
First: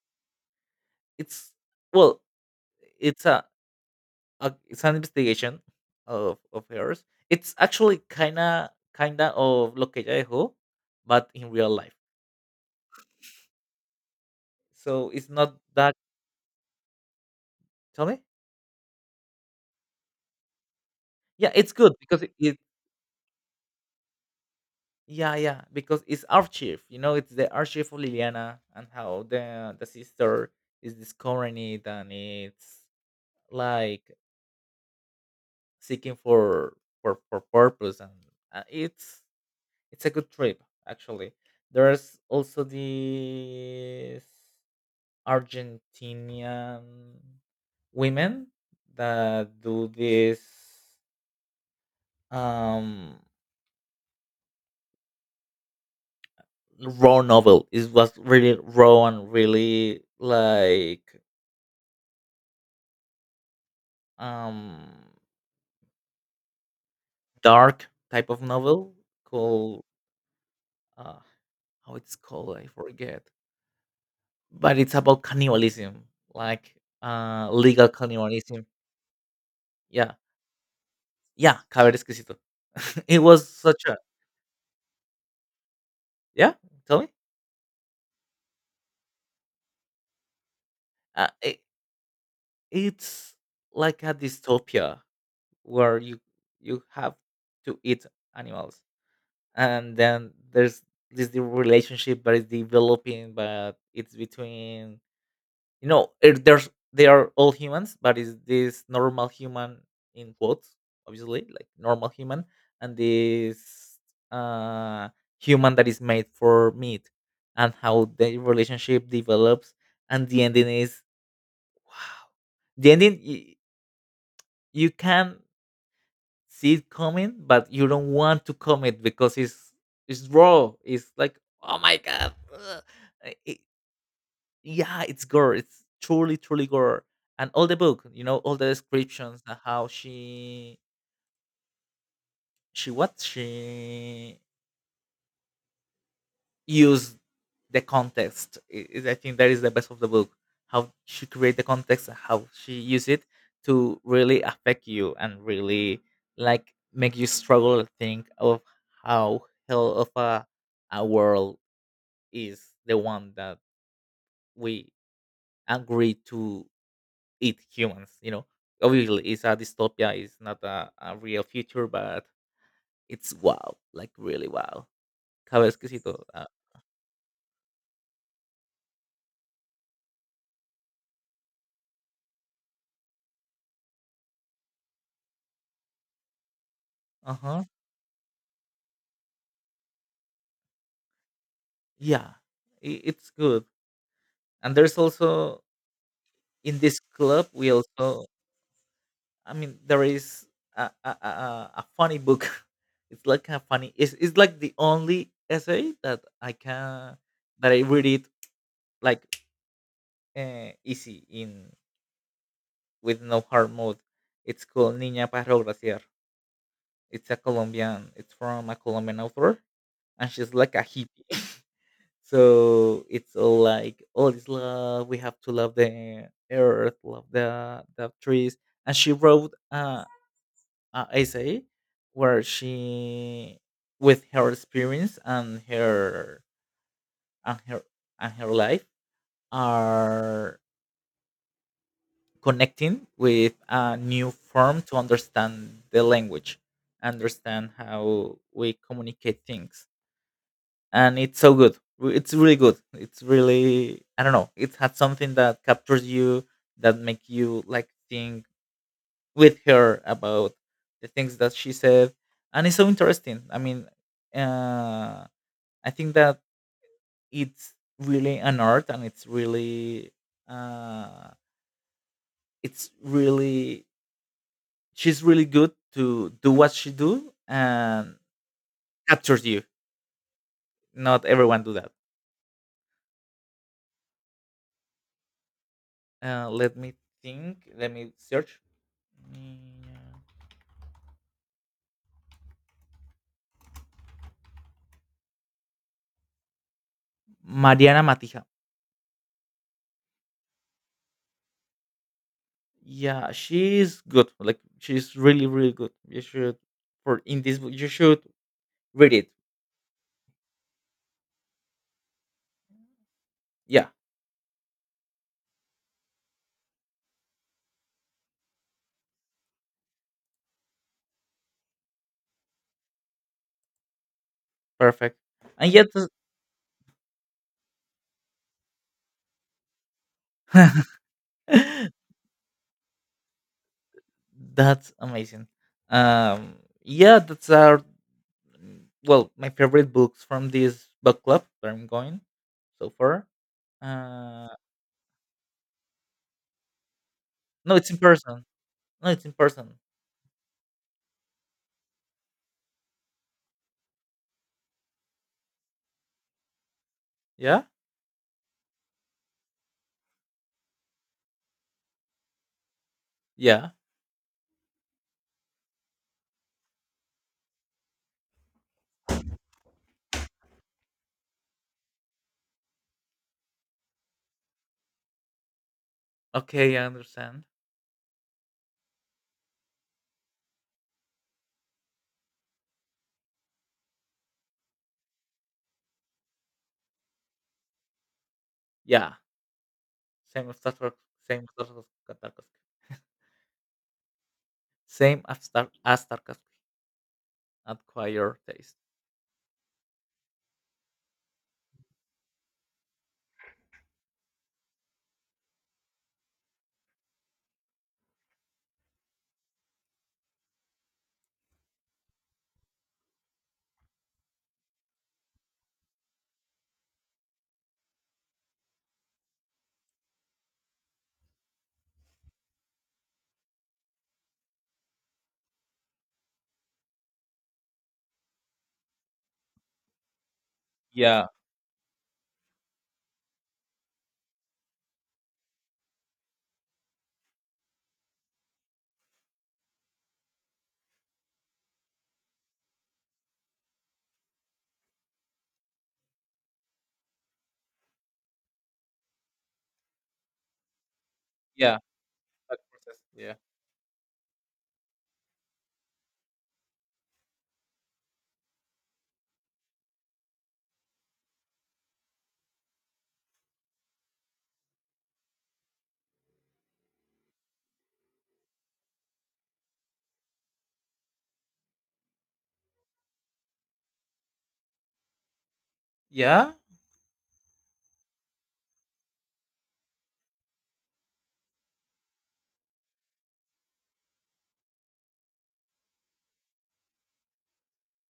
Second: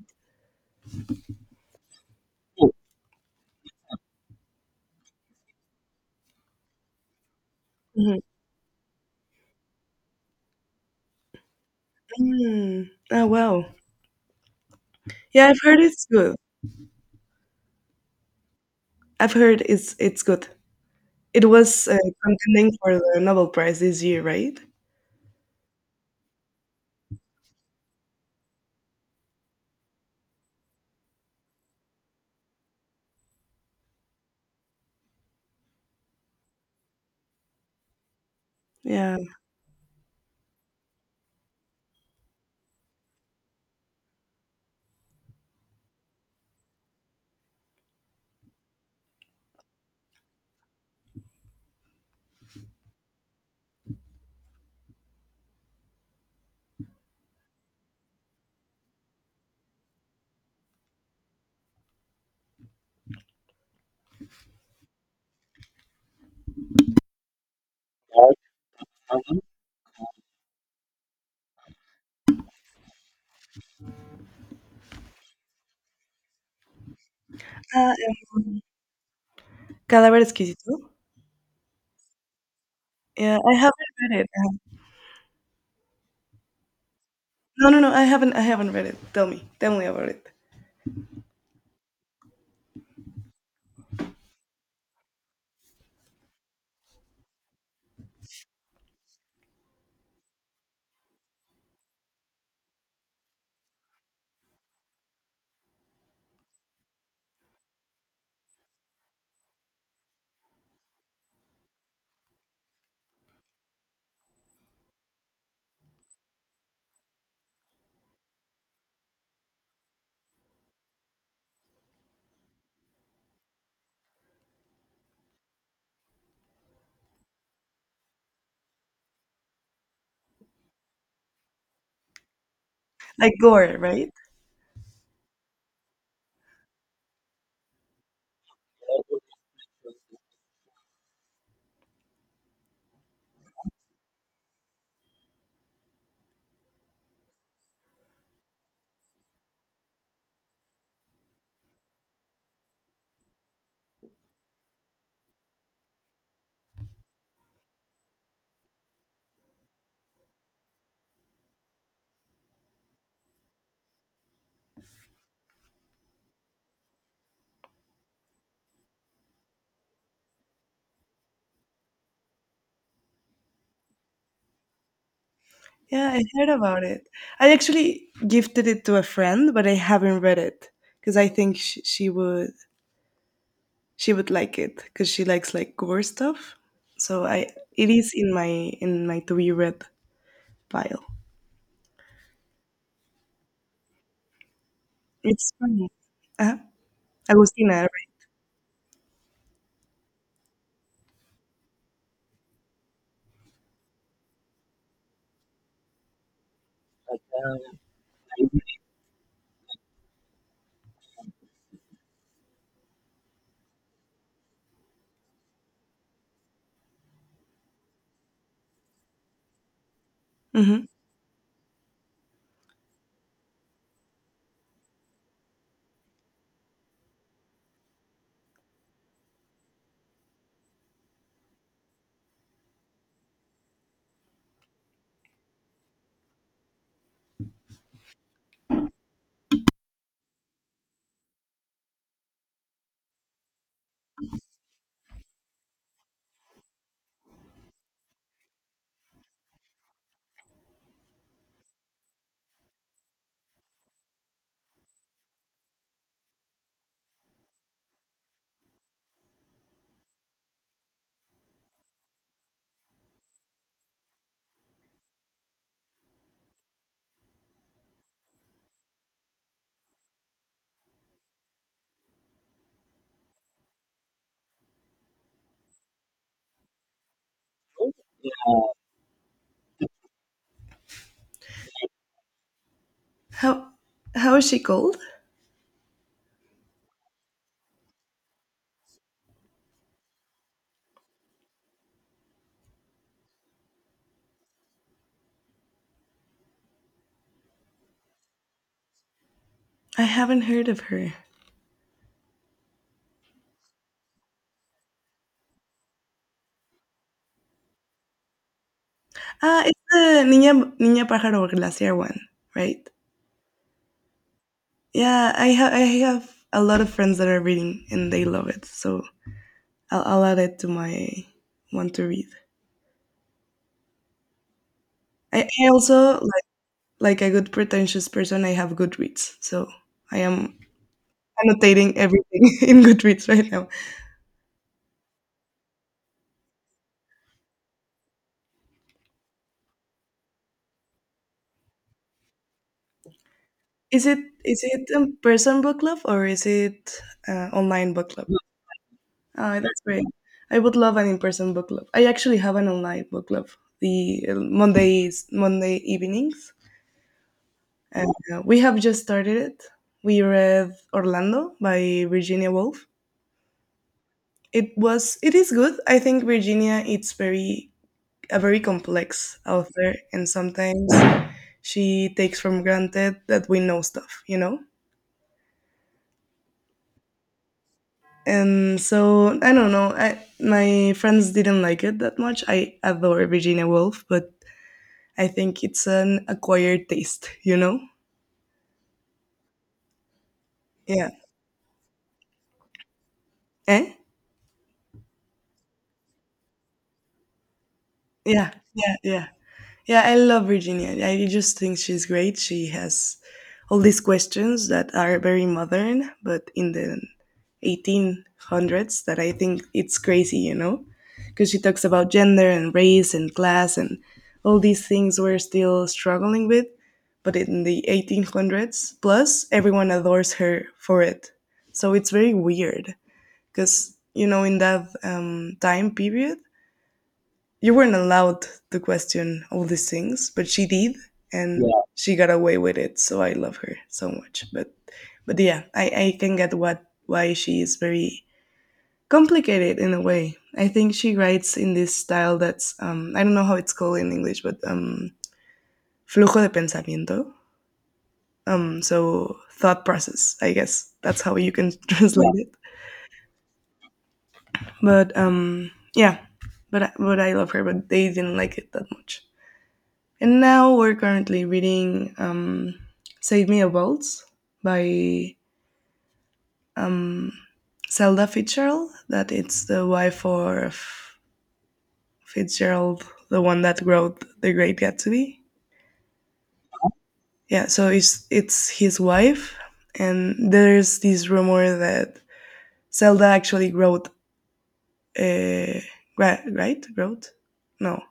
Speaker 2: It's, well, it's a, a it's an investigation of of hers. It's actually
Speaker 1: Mhm.
Speaker 2: kinda kinda of of Lo que ella dejó, but in real life.
Speaker 1: Mm. Oh wow!
Speaker 2: So it's
Speaker 1: Yeah,
Speaker 2: not
Speaker 1: I've heard
Speaker 2: that.
Speaker 1: it's good.
Speaker 2: Tell me.
Speaker 1: I've heard it's it's good. It
Speaker 2: Yeah, it's
Speaker 1: was
Speaker 2: good
Speaker 1: uh,
Speaker 2: because it. it
Speaker 1: contending for the Nobel Prize this year, right?
Speaker 2: Yeah, yeah, because it's archive. You know, it's the archive of Liliana and how the the sister is discovering it, and it's like seeking for for for purpose, and uh,
Speaker 1: Yeah.
Speaker 2: it's it's a good trip actually. There's also the Argentinian women that do this um raw novel. It was really raw and really like um dark type of novel,
Speaker 1: Uh,
Speaker 2: called uh how it's called, I forget. But it's about cannibalism, like, uh, legal
Speaker 1: um,
Speaker 2: cannibalism. Yeah,
Speaker 1: Cadaver Exquisito.
Speaker 2: yeah, Caber Exquisito. (laughs) It
Speaker 1: Yeah,
Speaker 2: was
Speaker 1: I haven't
Speaker 2: such a
Speaker 1: read it. Uh,
Speaker 2: yeah, tell me?
Speaker 1: No, no, no. I haven't. I haven't read it. Tell me. Tell me about it.
Speaker 2: Uh, it it's like a dystopia where you you have to eat animals, and then there's this the relationship that is developing, but it's between, you know, it, there's they are all humans, but is this normal human in quotes obviously, like normal human, and this uh human that is made for meat, and how the relationship develops and the ending is wow. The ending, y- you can see it coming, but you don't want to comment because it's it's raw. It's like oh my god, ugh.
Speaker 1: Like
Speaker 2: I- i-
Speaker 1: gore, right?
Speaker 2: Yeah, it's gore. It's truly, truly gore. And all the book, you know, all the descriptions and how she she what she used the context, i- is I think that is the best of the book. How she create the context and how she use it to really affect you and really like make you struggle and think of how hell of a, a world is the one that we agree to eat humans. You know, obviously, it's a dystopia. It's not a, a real future, but it's wow, like really wow. Cabe
Speaker 1: Yeah, I
Speaker 2: exquisito.
Speaker 1: heard about it. I actually gifted it to a friend, but I haven't read it because I think she, she would she would like it because she likes like gore stuff. So
Speaker 2: Uh
Speaker 1: I
Speaker 2: huh.
Speaker 1: it is in my in my to be read pile.
Speaker 2: Yeah, i- it's good. And there's
Speaker 1: It's
Speaker 2: also
Speaker 1: funny. Uh,
Speaker 2: in this club we
Speaker 1: Agustina, right?
Speaker 2: also. I mean, there is a a, a, a a funny book. (laughs) It's like a funny. It's it's like the only essay that I can that I read it like uh, easy in with no hard mode. It's called Niña para Graciar. It's a Colombian. It's from a Colombian author, and she's like a
Speaker 1: Hmm.
Speaker 2: hippie. So it's all like all is love. We have to love the earth, love the the trees. And she wrote uh, a essay where she, with her experience and her and her and her life, are connecting with a new form to understand the language understand how we communicate things, and it's so good. Re- It's really good. It's really, I don't know. It had something that captures you, that make you like think with her about the things that she said, and it's so interesting. I mean, uh, I think that it's really an art, and it's really uh, it's really, she's really good to do what she do and captures you. Not everyone do that.
Speaker 1: How how is she called?
Speaker 2: Uh, let me think. Let me search. Mm, Yeah. Mariana Matija.
Speaker 1: I haven't heard of her.
Speaker 2: Yeah, she's good. Like she's really, really good. You should, for in this book you should read it.
Speaker 1: Ah, it's the Niña Niña Pájaro Glacier one, right?
Speaker 2: Yeah,
Speaker 1: Yeah, I have I have a lot of friends that are reading and they love it. So I'll, I'll add it to my want to read.
Speaker 2: perfect.
Speaker 1: I, I
Speaker 2: And yet.
Speaker 1: also like like a good pretentious person. I have Goodreads, so I am
Speaker 2: (laughs)
Speaker 1: annotating everything (laughs) in Goodreads right now.
Speaker 2: That's amazing. Um yeah, that's our, well, my favorite books from this book club that I'm going so far.
Speaker 1: Is it
Speaker 2: Uh
Speaker 1: is it a person book club or is it uh,
Speaker 2: no, it's
Speaker 1: online
Speaker 2: in
Speaker 1: book club?
Speaker 2: person. No, it's in
Speaker 1: Oh,
Speaker 2: person.
Speaker 1: that's great. I would love an in person book club. I actually have an online book club. The uh, Mondays Monday evenings.
Speaker 2: Yeah?
Speaker 1: And uh, we have just started it. We read Orlando by Virginia Woolf.
Speaker 2: Yeah.
Speaker 1: It was it is good. I think Virginia it's very a very complex author and sometimes she takes from granted that we know stuff, you know?
Speaker 2: Okay, I understand.
Speaker 1: And so I don't know. I, my friends didn't like it that much. I adore Virginia Woolf, but I think it's an acquired taste, you know?
Speaker 2: Yeah. Same as Starcraft,
Speaker 1: Yeah.
Speaker 2: same as Star- Tarkovsky.
Speaker 1: Eh?
Speaker 2: (laughs) Same as Star as Tarkovsky. Acquire
Speaker 1: Yeah.
Speaker 2: taste.
Speaker 1: Yeah. Yeah. Yeah, I love Virginia. I just think she's great. She has all these questions that are very modern, but in the eighteen hundreds, that I think it's crazy, you know? Because she talks about gender and race and class and all these things we're still struggling with. But in the eighteen hundreds, plus, everyone adores her for it. So it's very weird because, you know, in that um, time period, you weren't allowed to question all these things, but she did,
Speaker 2: Yeah,
Speaker 1: and yeah. She got away with it. So I love her so much. But but yeah, I, I can get what why she is very complicated in a way. I think she writes in this style that's um, I don't know how it's called in English, but um, flujo de pensamiento. Um, so thought process, I guess that's how you can
Speaker 2: yeah,
Speaker 1: (laughs) translate yeah. it.
Speaker 2: that process, yeah.
Speaker 1: But um, yeah, but but I love her, but they didn't like it that much. And now we're currently reading um, Save Me a Waltz by um, Zelda Fitzgerald, that it's the wife of Fitzgerald, the one that wrote The Great Gatsby.
Speaker 2: Yeah?
Speaker 1: Yeah, so it's, it's his wife, and there's this rumor that Zelda actually wrote, uh, right? Wrote? No.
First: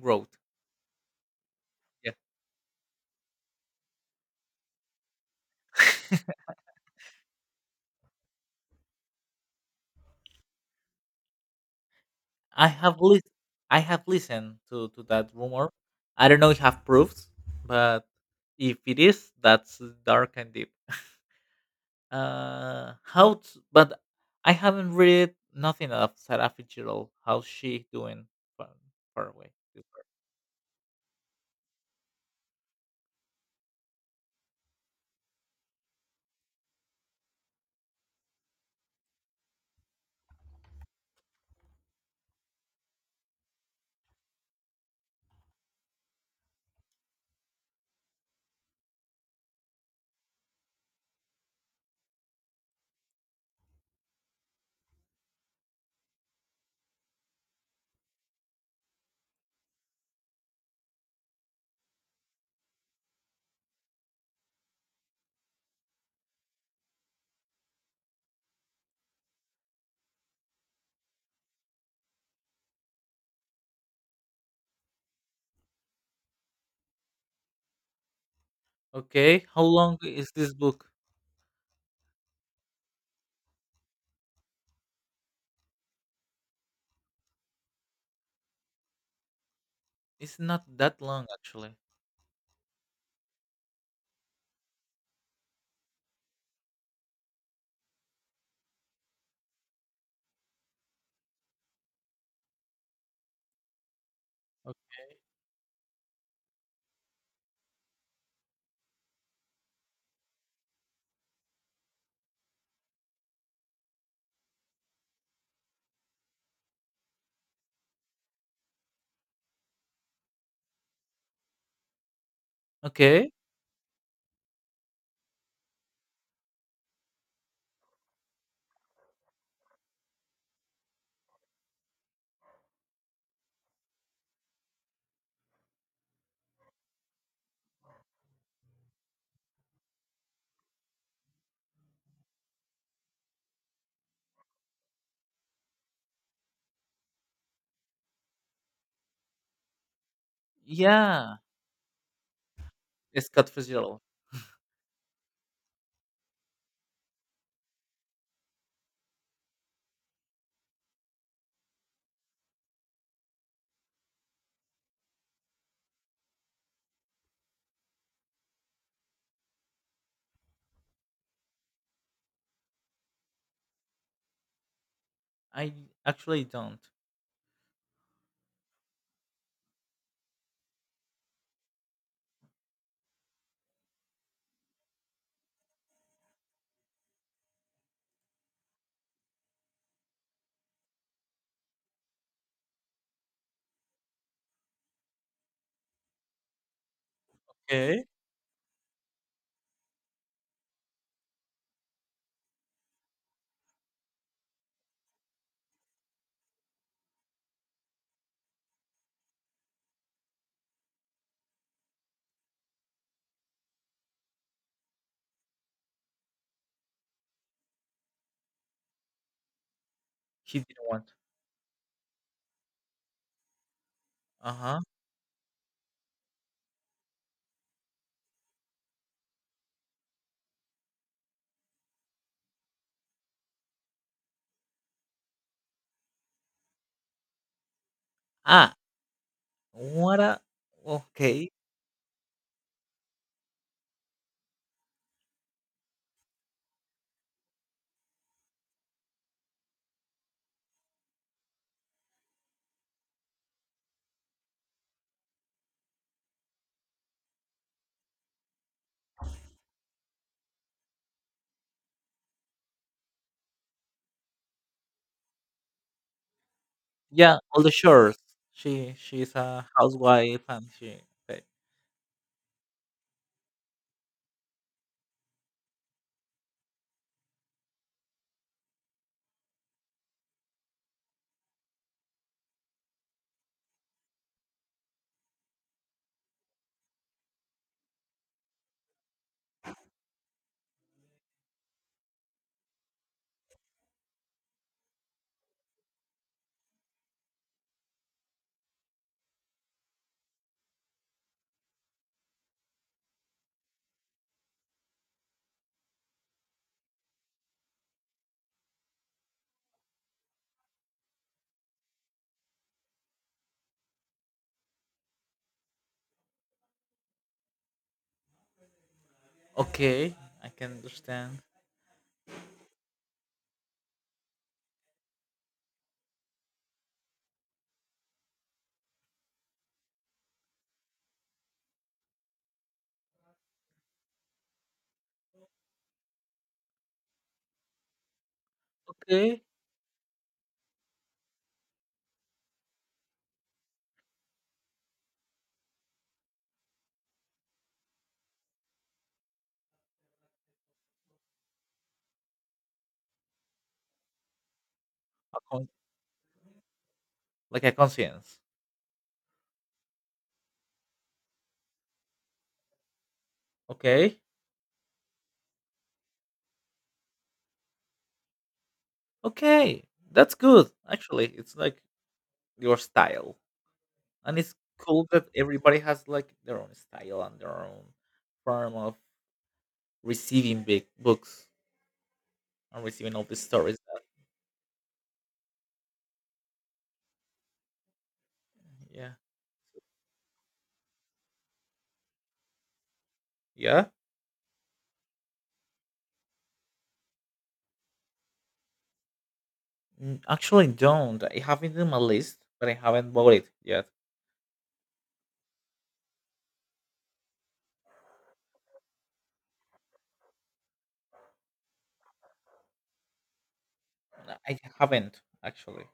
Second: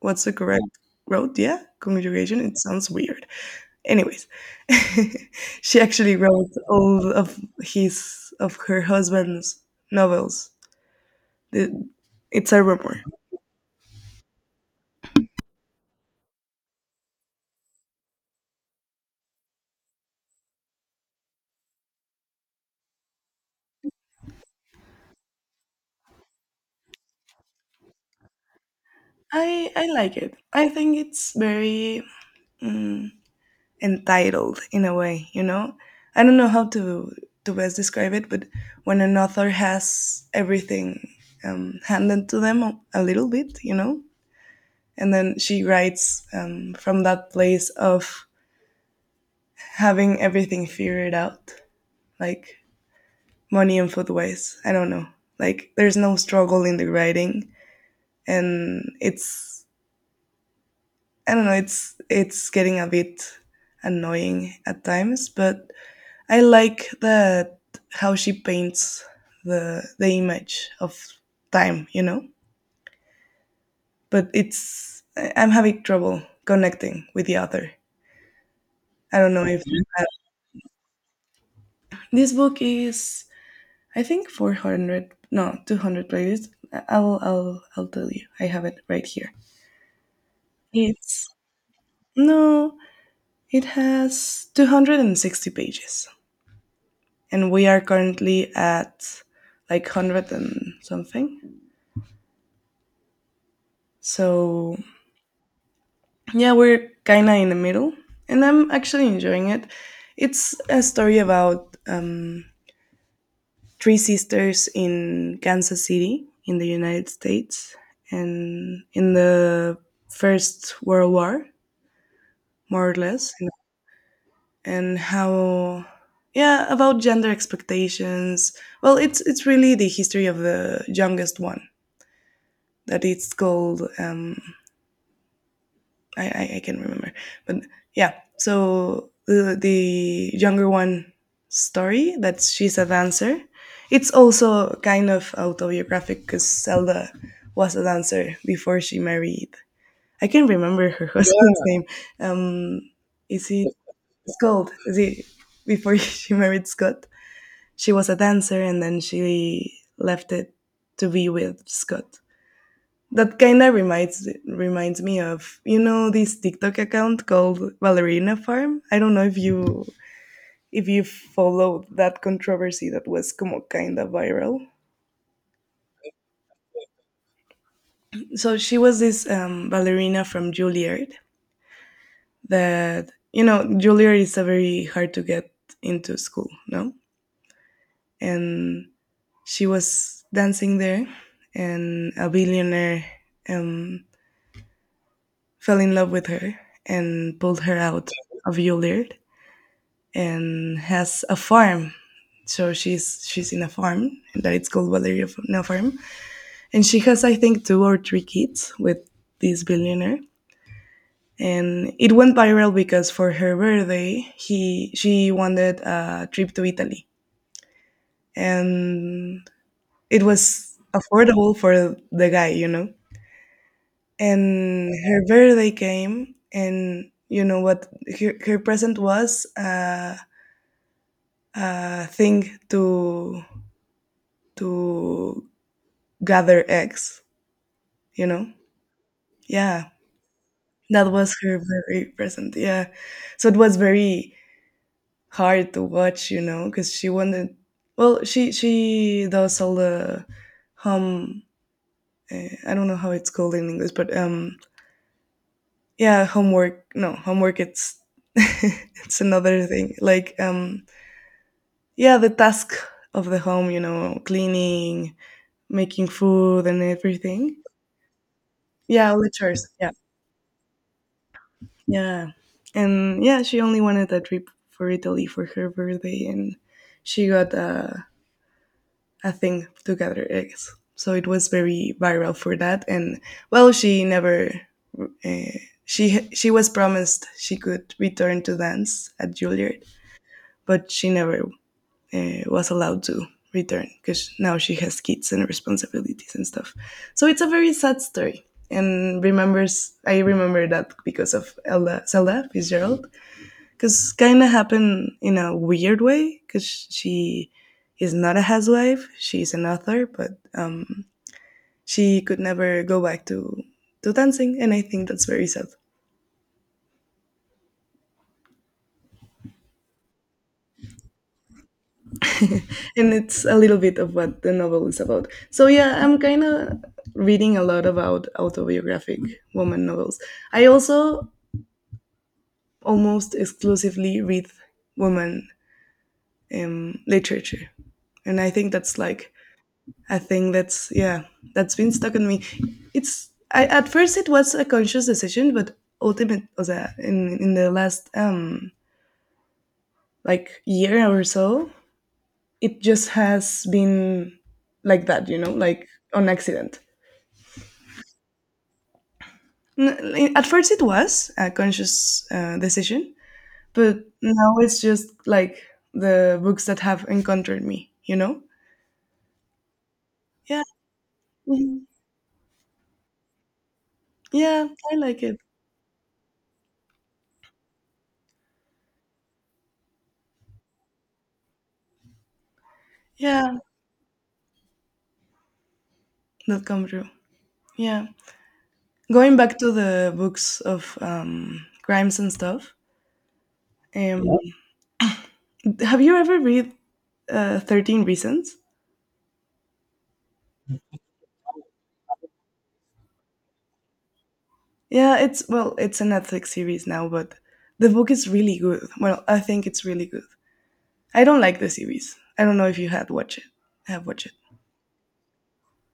Speaker 1: What's the correct? Wrote, yeah?
Speaker 2: Yeah.
Speaker 1: Conjugation? It sounds weird. Anyways, (laughs) she actually wrote all of his of her husband's novels. The- It's a
Speaker 2: I have
Speaker 1: rumor.
Speaker 2: lis I have listened to to that rumor. I don't know if I have proofs, but if it is, that's dark and deep. Uh, how? t- but I haven't read nothing of Sarah Fitzgerald. How's she doing? Far, far away.
Speaker 1: I I like it. I think it's very mm, entitled in a way. You know, I don't know how to to best describe it, but when an author has everything um, handed to them a- a little bit, you know, and then she writes um, from that place of having everything figured out, like money and food wise. I don't know. Like there's no struggle in the writing, and it's I don't know. It's it's getting a bit annoying at times, but I like that how she paints the the image of time. You know, but it's I- I'm having trouble connecting with the author. I don't
Speaker 2: Okay,
Speaker 1: know
Speaker 2: how
Speaker 1: if
Speaker 2: long
Speaker 1: uh,
Speaker 2: is this book?
Speaker 1: this book is, I think, four hundred no two hundred pages. I'll I'll I'll tell you. I have it right here.
Speaker 2: It's not that
Speaker 1: It's
Speaker 2: long actually.
Speaker 1: No, it has two hundred sixty pages, and we are currently at like a hundred and something.
Speaker 2: O
Speaker 1: So, yeah, we're kind of in the middle, and I'm actually enjoying it. It's a story about um, three sisters in Kansas City, in the United States, and in the First World War, more or
Speaker 2: Okay.
Speaker 1: less, and how yeah about gender expectations. Well, it's it's really the history of the youngest one, that it's called um i i, I can remember, but yeah, so the the younger one story, that she's a dancer. It's also kind of autobiographic because Zelda was a dancer before she married. I can remember her (laughs)
Speaker 2: Yeah,
Speaker 1: husband's name. Um is
Speaker 2: Scott
Speaker 1: he
Speaker 2: Fitzgerald.
Speaker 1: it's called is he Before (laughs) she married Scott, she was a dancer and then she left it to be with Scott. That kind of reminds reminds me of, you know, this TikTok account called Ballerina Farm. I don't know if you, if you follow that controversy that was como kind of viral.
Speaker 2: I actually don't.
Speaker 1: So she was this um, ballerina from Juilliard, that, you know, Juilliard is a very hard to get into school, no? And she was dancing there, and a billionaire um, fell in love with her and pulled her
Speaker 2: Okay.
Speaker 1: out of Yulird and has a farm. So she's she's in a farm that it's called Valeria Farm, and she has, I think, two or three kids with this billionaire. And it went viral because for her birthday, he she wanted a trip to Italy, and it
Speaker 2: He didn't
Speaker 1: was
Speaker 2: want.
Speaker 1: affordable for the guy, you know.
Speaker 2: Uh-huh.
Speaker 1: And her birthday came, and you know what, her, her present was uh, a thing to to gather eggs, you know.
Speaker 2: Ah,
Speaker 1: Yeah,
Speaker 2: what a,
Speaker 1: that was
Speaker 2: okay.
Speaker 1: her very present. Yeah, so it was very hard to watch, you know, because she wanted, well, she she does all the home, uh, I don't know how it's called in English, but um yeah homework. No, homework, it's (laughs) it's another thing, like, um yeah, the task of the home, you know, cleaning, making food and
Speaker 2: Yeah,
Speaker 1: everything.
Speaker 2: all the chores. She
Speaker 1: Yeah, all the
Speaker 2: she's a
Speaker 1: chores. Yeah.
Speaker 2: housewife and she, okay.
Speaker 1: Yeah. And yeah, she only wanted a trip for Italy for her birthday, and she got a, a thing to gather eggs. So it was very viral for that. And well, she never, uh, she, she was promised she could return to dance at Juilliard, but she never uh, was allowed to return because now she has kids and responsibilities and stuff. So it's a very sad story. And remembers I remember that because of Elda, Zelda Fitzgerald, because kind of happened in a weird way, because she is not a housewife; she's an author, but um, she could never go back to to dancing, and I think that's very sad.
Speaker 2: Okay, I can understand.
Speaker 1: And it's a little bit of what the novel is about. So yeah, I'm kind of reading a lot about autobiographic woman novels. I also almost exclusively read woman um, literature, and I think that's like
Speaker 2: Okay.
Speaker 1: a thing that's yeah that's been stuck on me. It's I, at first, it was a conscious decision, but ultimate was that in in the last um like year or so, it just has been like that, you
Speaker 2: A
Speaker 1: know,
Speaker 2: con
Speaker 1: like on accident.
Speaker 2: Like a conscience.
Speaker 1: N- At first, it was a conscious uh, decision, but
Speaker 2: Okay.
Speaker 1: now it's just like the books that have encountered me, you know?
Speaker 2: Okay. That's
Speaker 1: Yeah.
Speaker 2: good. Actually, it's like
Speaker 1: Mhm.
Speaker 2: your style. And it's
Speaker 1: Yeah, I
Speaker 2: cool
Speaker 1: like
Speaker 2: that
Speaker 1: it.
Speaker 2: everybody has like their own style and their own form of receiving big books and receiving all the
Speaker 1: Yeah,
Speaker 2: stories that,
Speaker 1: that come true. Yeah.
Speaker 2: yeah,
Speaker 1: Going back to the books of um, crimes and stuff,
Speaker 2: yeah.
Speaker 1: um, yeah, have you ever read uh, thirteen Reasons?
Speaker 2: Mm, actually don't, I have it in my list but I haven't bought it yet.
Speaker 1: Yeah, it's, well, it's a Netflix series now, but the book is really good. Well, I think it's really good. I don't like the series. I don't know if you had watched it. Have watched it.
Speaker 2: No, I haven't, actually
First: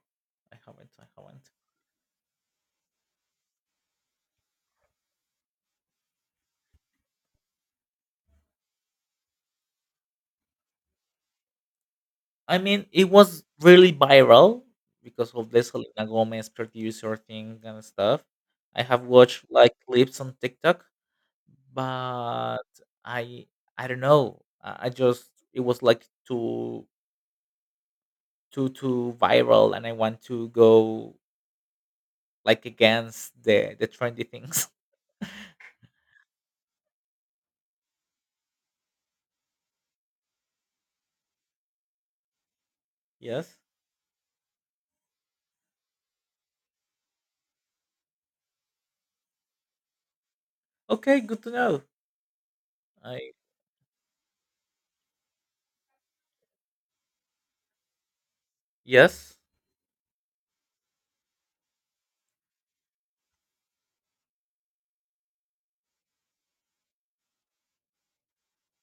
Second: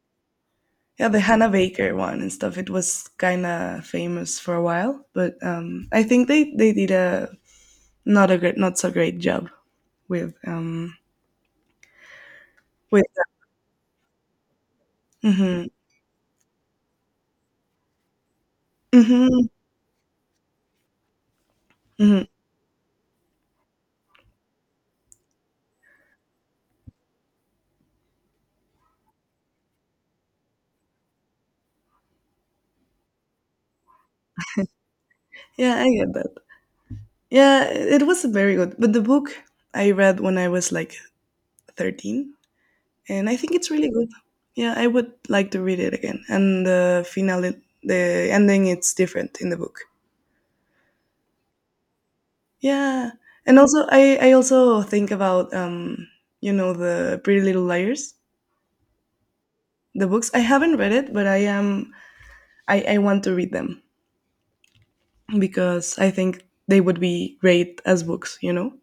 Speaker 2: i haven't I
Speaker 1: Yeah, the Hannah
Speaker 2: haven't.
Speaker 1: Baker one and stuff. It was kind of famous for a while, but um, I think they, they did a not a great, not so great job with um
Speaker 2: I mean,
Speaker 1: with.
Speaker 2: it was really viral because of the
Speaker 1: Hmm.
Speaker 2: Selena Gomez producer thing and stuff. I have watched
Speaker 1: Hmm.
Speaker 2: like clips on TikTok,
Speaker 1: Hmm.
Speaker 2: but I I don't know. I I just it was like too too too viral, and I want to go like against the the trendy things. (laughs)
Speaker 1: Yeah, I get that. Yeah, it was very good. But the book I read when I was like thirteen, and I
Speaker 2: Yes.
Speaker 1: think it's really good. Yeah, I would like to read it again. And the finale, the ending, it's different in the book.
Speaker 2: Okay. Good to know.
Speaker 1: Yeah,
Speaker 2: I,
Speaker 1: and also I I also think about um you know the Pretty Little Liars,
Speaker 2: yes.
Speaker 1: the books. I haven't read it, but I am, I I want to read them because I think they would be great as books. You know,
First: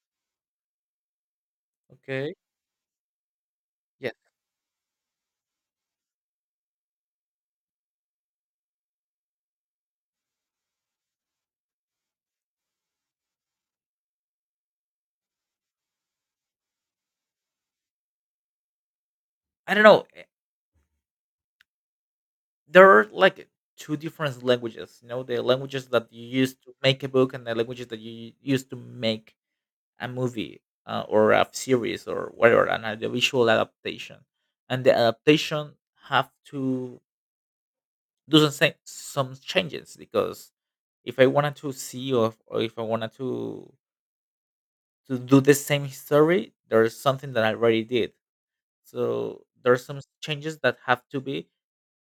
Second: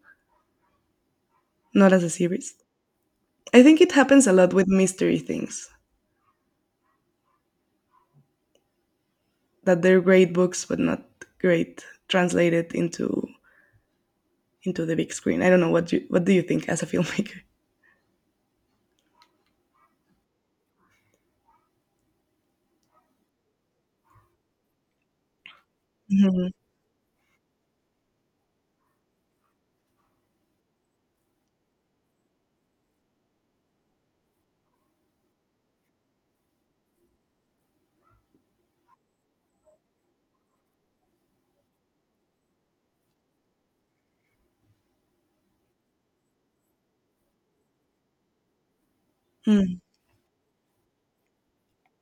Speaker 1: not as a
Speaker 2: Okay.
Speaker 1: series. I think it
Speaker 2: Yeah.
Speaker 1: happens a lot with mystery things, that they're great books but not great translated into into the big screen. I don't know what you, what do you think as a (laughs) filmmaker.
Speaker 2: I don't know. eh, There are like two different languages. You know, the languages that you
Speaker 1: Mhm.
Speaker 2: use to make a book and the languages that you use to make a movie, uh, or a series or whatever, an audiovisual adaptation, and the adaptation have to do some sa- some changes because if I wanted to see, or, or if I wanted to to do the same story, there's something that I already did. So
Speaker 1: Mhm.
Speaker 2: there's some changes that have to be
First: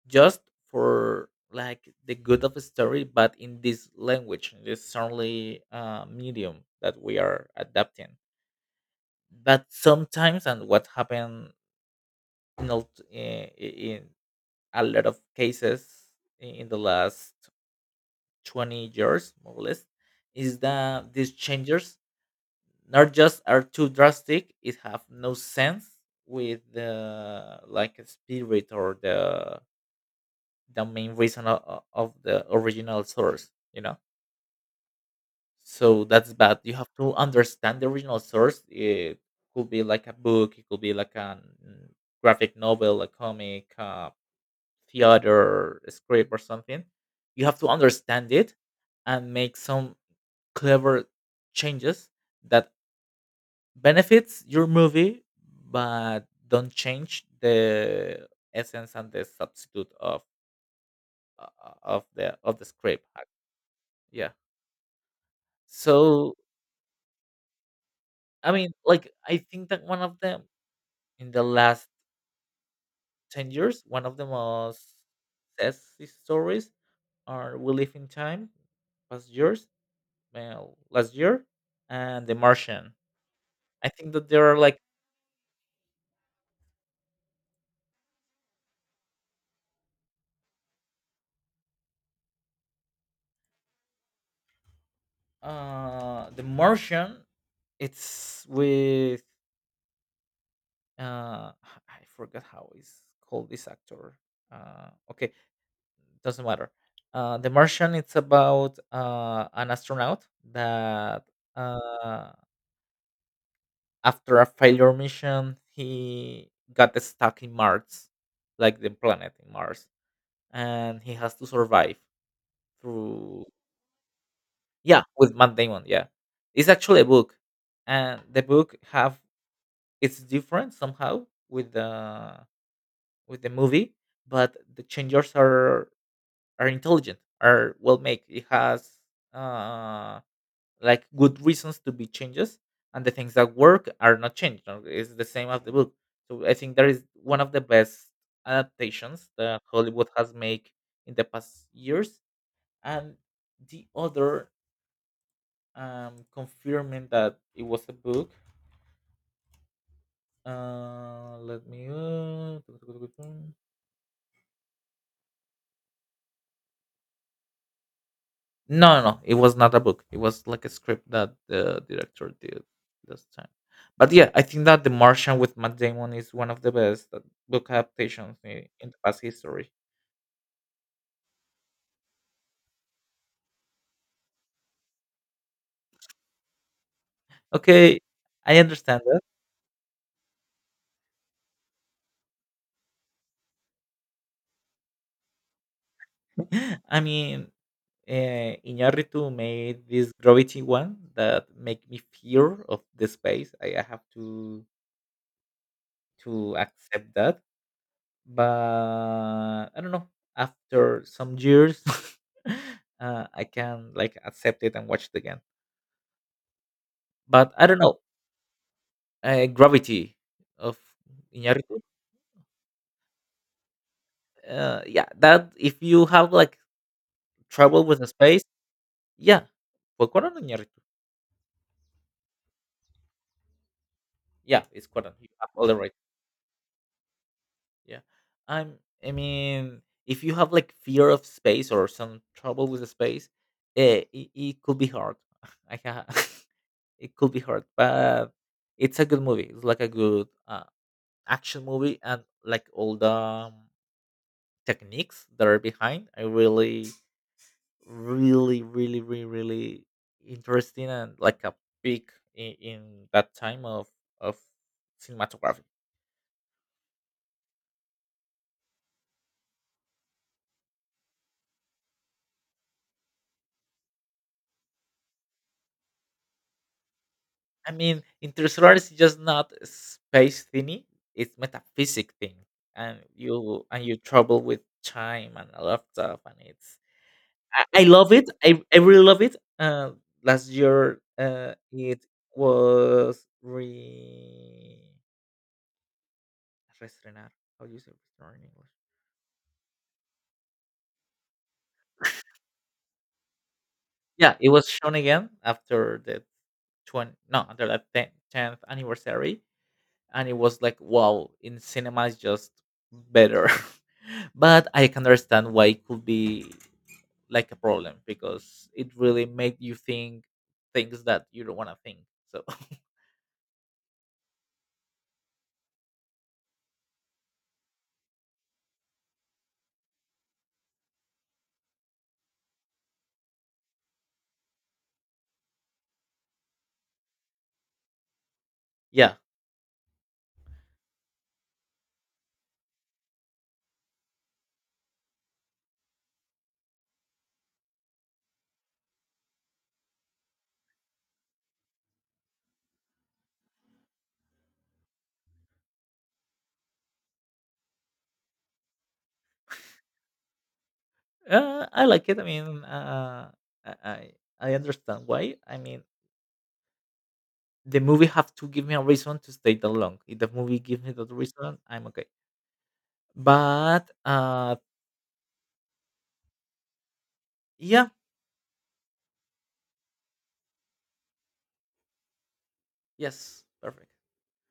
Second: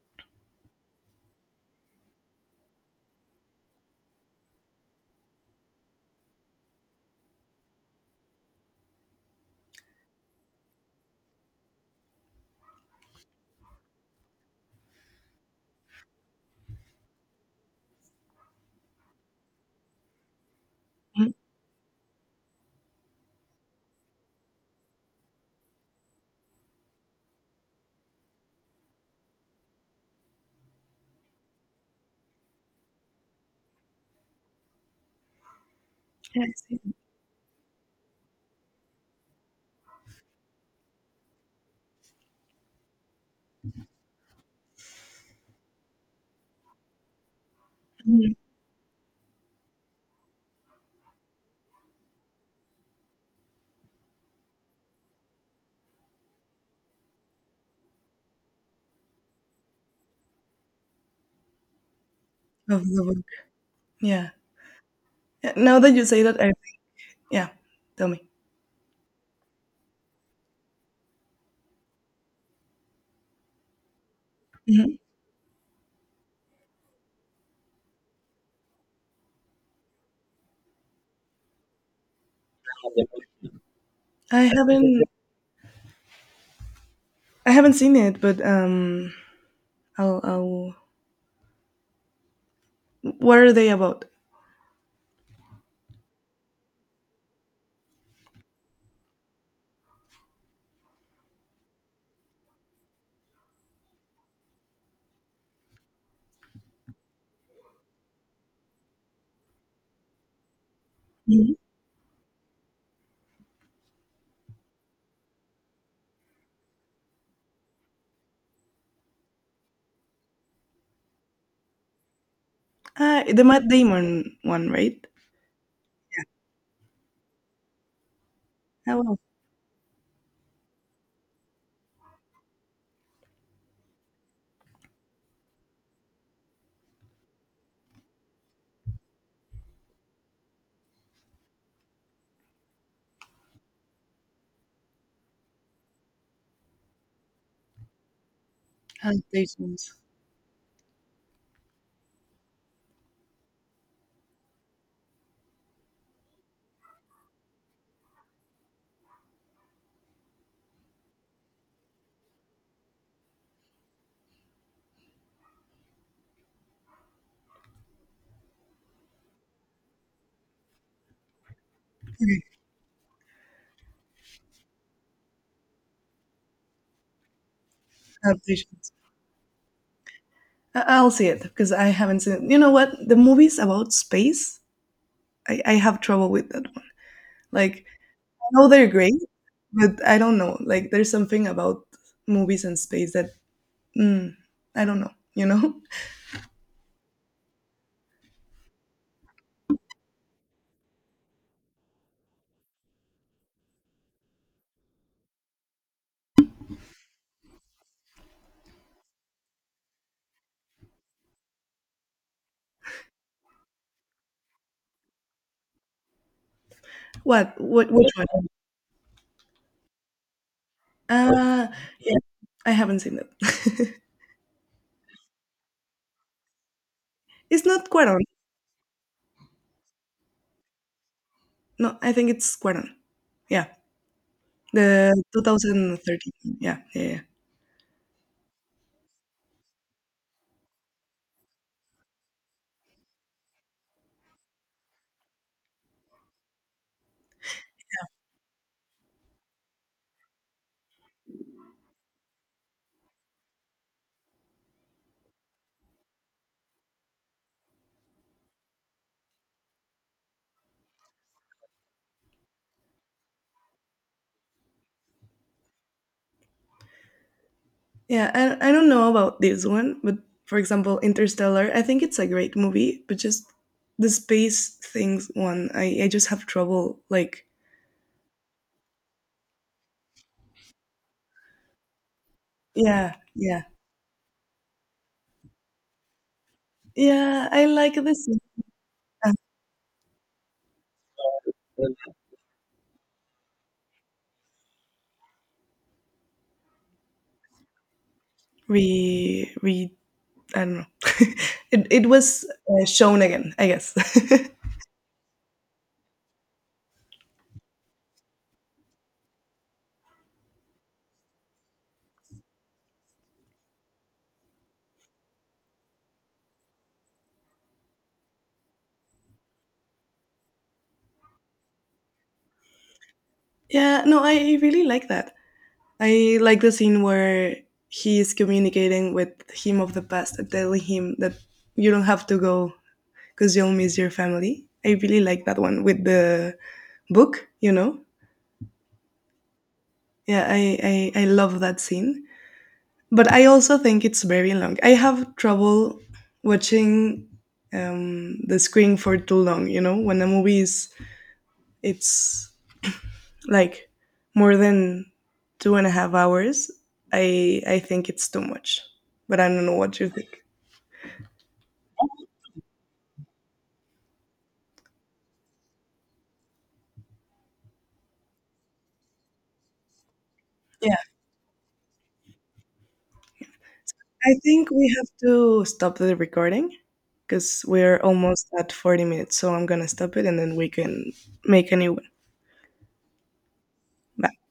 Speaker 2: just for like the good of the story, but in this language, in this only uh, medium that we are adapting. But sometimes, and what happened in, a- eh, in a lot of cases in the last twenty years more or less, is that these changes not just are too drastic, it have no sense with the like spirit or the the main reason of, of the original source, you know. So that's
Speaker 1: Yeah, I
Speaker 2: bad. You have
Speaker 1: see.
Speaker 2: to understand the original source. It could be like a book, it could be like a graphic novel, a comic, a theater script or something. You have to understand
Speaker 1: Mhm.
Speaker 2: it and make some clever changes that benefits your movie, but don't change the essence and the substitute of of the of the
Speaker 1: Of the
Speaker 2: script.
Speaker 1: book.
Speaker 2: Yeah.
Speaker 1: Yeah. Yeah, now that you say
Speaker 2: So,
Speaker 1: that, I, yeah, tell me.
Speaker 2: I mean, like, I think that one of the, in the last ten years, one of the most
Speaker 1: Mhm.
Speaker 2: success stories are We Live in Time past years, well last year, and The Martian. I think that
Speaker 1: I
Speaker 2: there are like,
Speaker 1: haven't I haven't seen it, but um, I'll I'll. What are they about?
Speaker 2: uh The Martian, it's with, uh I forgot how is called this actor. uh okay doesn't matter. uh The Martian, it's about uh an astronaut that,
Speaker 1: Mhm.
Speaker 2: uh after a failure mission, he got stuck in Mars, like the planet in Mars, and he has to survive
Speaker 1: Ah, the
Speaker 2: through,
Speaker 1: Matt Damon one, right?
Speaker 2: yeah, with Matt Damon. Yeah, it's actually a book, and the book
Speaker 1: Oh,
Speaker 2: have,
Speaker 1: well,
Speaker 2: it's different somehow with the, with the movie, but the changers are are intelligent, are well made. It has uh like good reasons to be changes, and the things that work are not changed, no? It's the same as the book. So I think that is one of the best adaptations that
Speaker 1: adaptations.
Speaker 2: Hollywood has made in the past years. And the other, um, confirming that it was a book, uh let me uh, no, no, no. It was not a book. It was like a script that the director
Speaker 1: Okay,
Speaker 2: did this time. But yeah, I think that The Martian with Matt Damon is one of the best uh, book adaptations in, in
Speaker 1: adaptations.
Speaker 2: the past history.
Speaker 1: I- I'll see it because I haven't seen it. You know what? The movies about space, I, I have trouble with that one. Like,
Speaker 2: Okay,
Speaker 1: I
Speaker 2: I
Speaker 1: know they're
Speaker 2: understand
Speaker 1: great,
Speaker 2: that.
Speaker 1: but I don't know. Like, there's something about movies and space that mm, I don't know. You know. (laughs)
Speaker 2: (laughs) I mean, uh, Iñárritu made this Gravity one that make me fear of the space. I, I have to to accept that. But I don't know. After some years, (laughs) uh, I can like accept it and watch it again. But
Speaker 1: What?
Speaker 2: I don't
Speaker 1: What?
Speaker 2: know.
Speaker 1: Which one?
Speaker 2: Uh, Gravity of
Speaker 1: Uh
Speaker 2: Iñárritu.
Speaker 1: yeah. I haven't seen that. (laughs)
Speaker 2: Uh, yeah, that if you have like
Speaker 1: It's
Speaker 2: trouble
Speaker 1: not
Speaker 2: with the
Speaker 1: Cuarón.
Speaker 2: space, yeah, well, Cuarón or Iñárritu.
Speaker 1: No, I think it's Cuarón. Yeah,
Speaker 2: Yeah, it's
Speaker 1: the
Speaker 2: Cuarón. You have all the right.
Speaker 1: two thousand thirteen. Yeah, yeah, yeah.
Speaker 2: Yeah, I'm. I mean, if you have like fear of space or some trouble with the space, eh, it, it could be hard. (laughs) I ha It could be hard, but it's a good movie. It's like a good uh, action movie, and like all the um, techniques that are behind, I really, really, really, really, really interesting and like a peak in, in that time of of cinematography.
Speaker 1: Yeah, I, I don't know about this one, but for example, Interstellar, I think it's a great movie, but just the space things one, I, I just have trouble. Like,
Speaker 2: I mean, Interstellar is just not a space thingy; it's metaphysic thing, and
Speaker 1: yeah, yeah.
Speaker 2: you, and you trouble with time and a lot of stuff, and it's,
Speaker 1: Yeah, I
Speaker 2: I, I
Speaker 1: like
Speaker 2: love
Speaker 1: this.
Speaker 2: it. I, I really love it. Uh, last year, uh, it was re reestrenar. How do you say reestrenar in English?
Speaker 1: Re, re, I don't know. (laughs) it, it was uh, shown again, I guess.
Speaker 2: Yeah, it was shown again after the twenty no after the ten, tenth anniversary, and it was like wow, in cinema is just better. (laughs) But I can understand why it could be like a problem because it really made you think things that you don't want to think. So
Speaker 1: (laughs) Yeah, no, I really like that. I like the scene where he is communicating with him of the past and telling him that you don't have to go because you'll miss your family. I really like that one with the book, you know?
Speaker 2: (laughs) yeah.
Speaker 1: Yeah, I, I, I love that scene. But I also think it's very long. I have trouble watching um, the screen for too long, you know? When a movie is, it's like more than two and a half hours, I I think it's too much. But I don't know what you think.
Speaker 2: Uh, I like it. I mean, uh, I I I understand why. I mean, the movie have to give me a reason to stay that long. If the movie gives me
Speaker 1: Yeah.
Speaker 2: that reason, I'm okay. But
Speaker 1: I
Speaker 2: uh,
Speaker 1: think we have to stop the recording because
Speaker 2: yeah,
Speaker 1: we're almost at forty minutes. So I'm going to stop it and then we can make a new one.
Speaker 2: yes, perfect.
Speaker 1: Bye.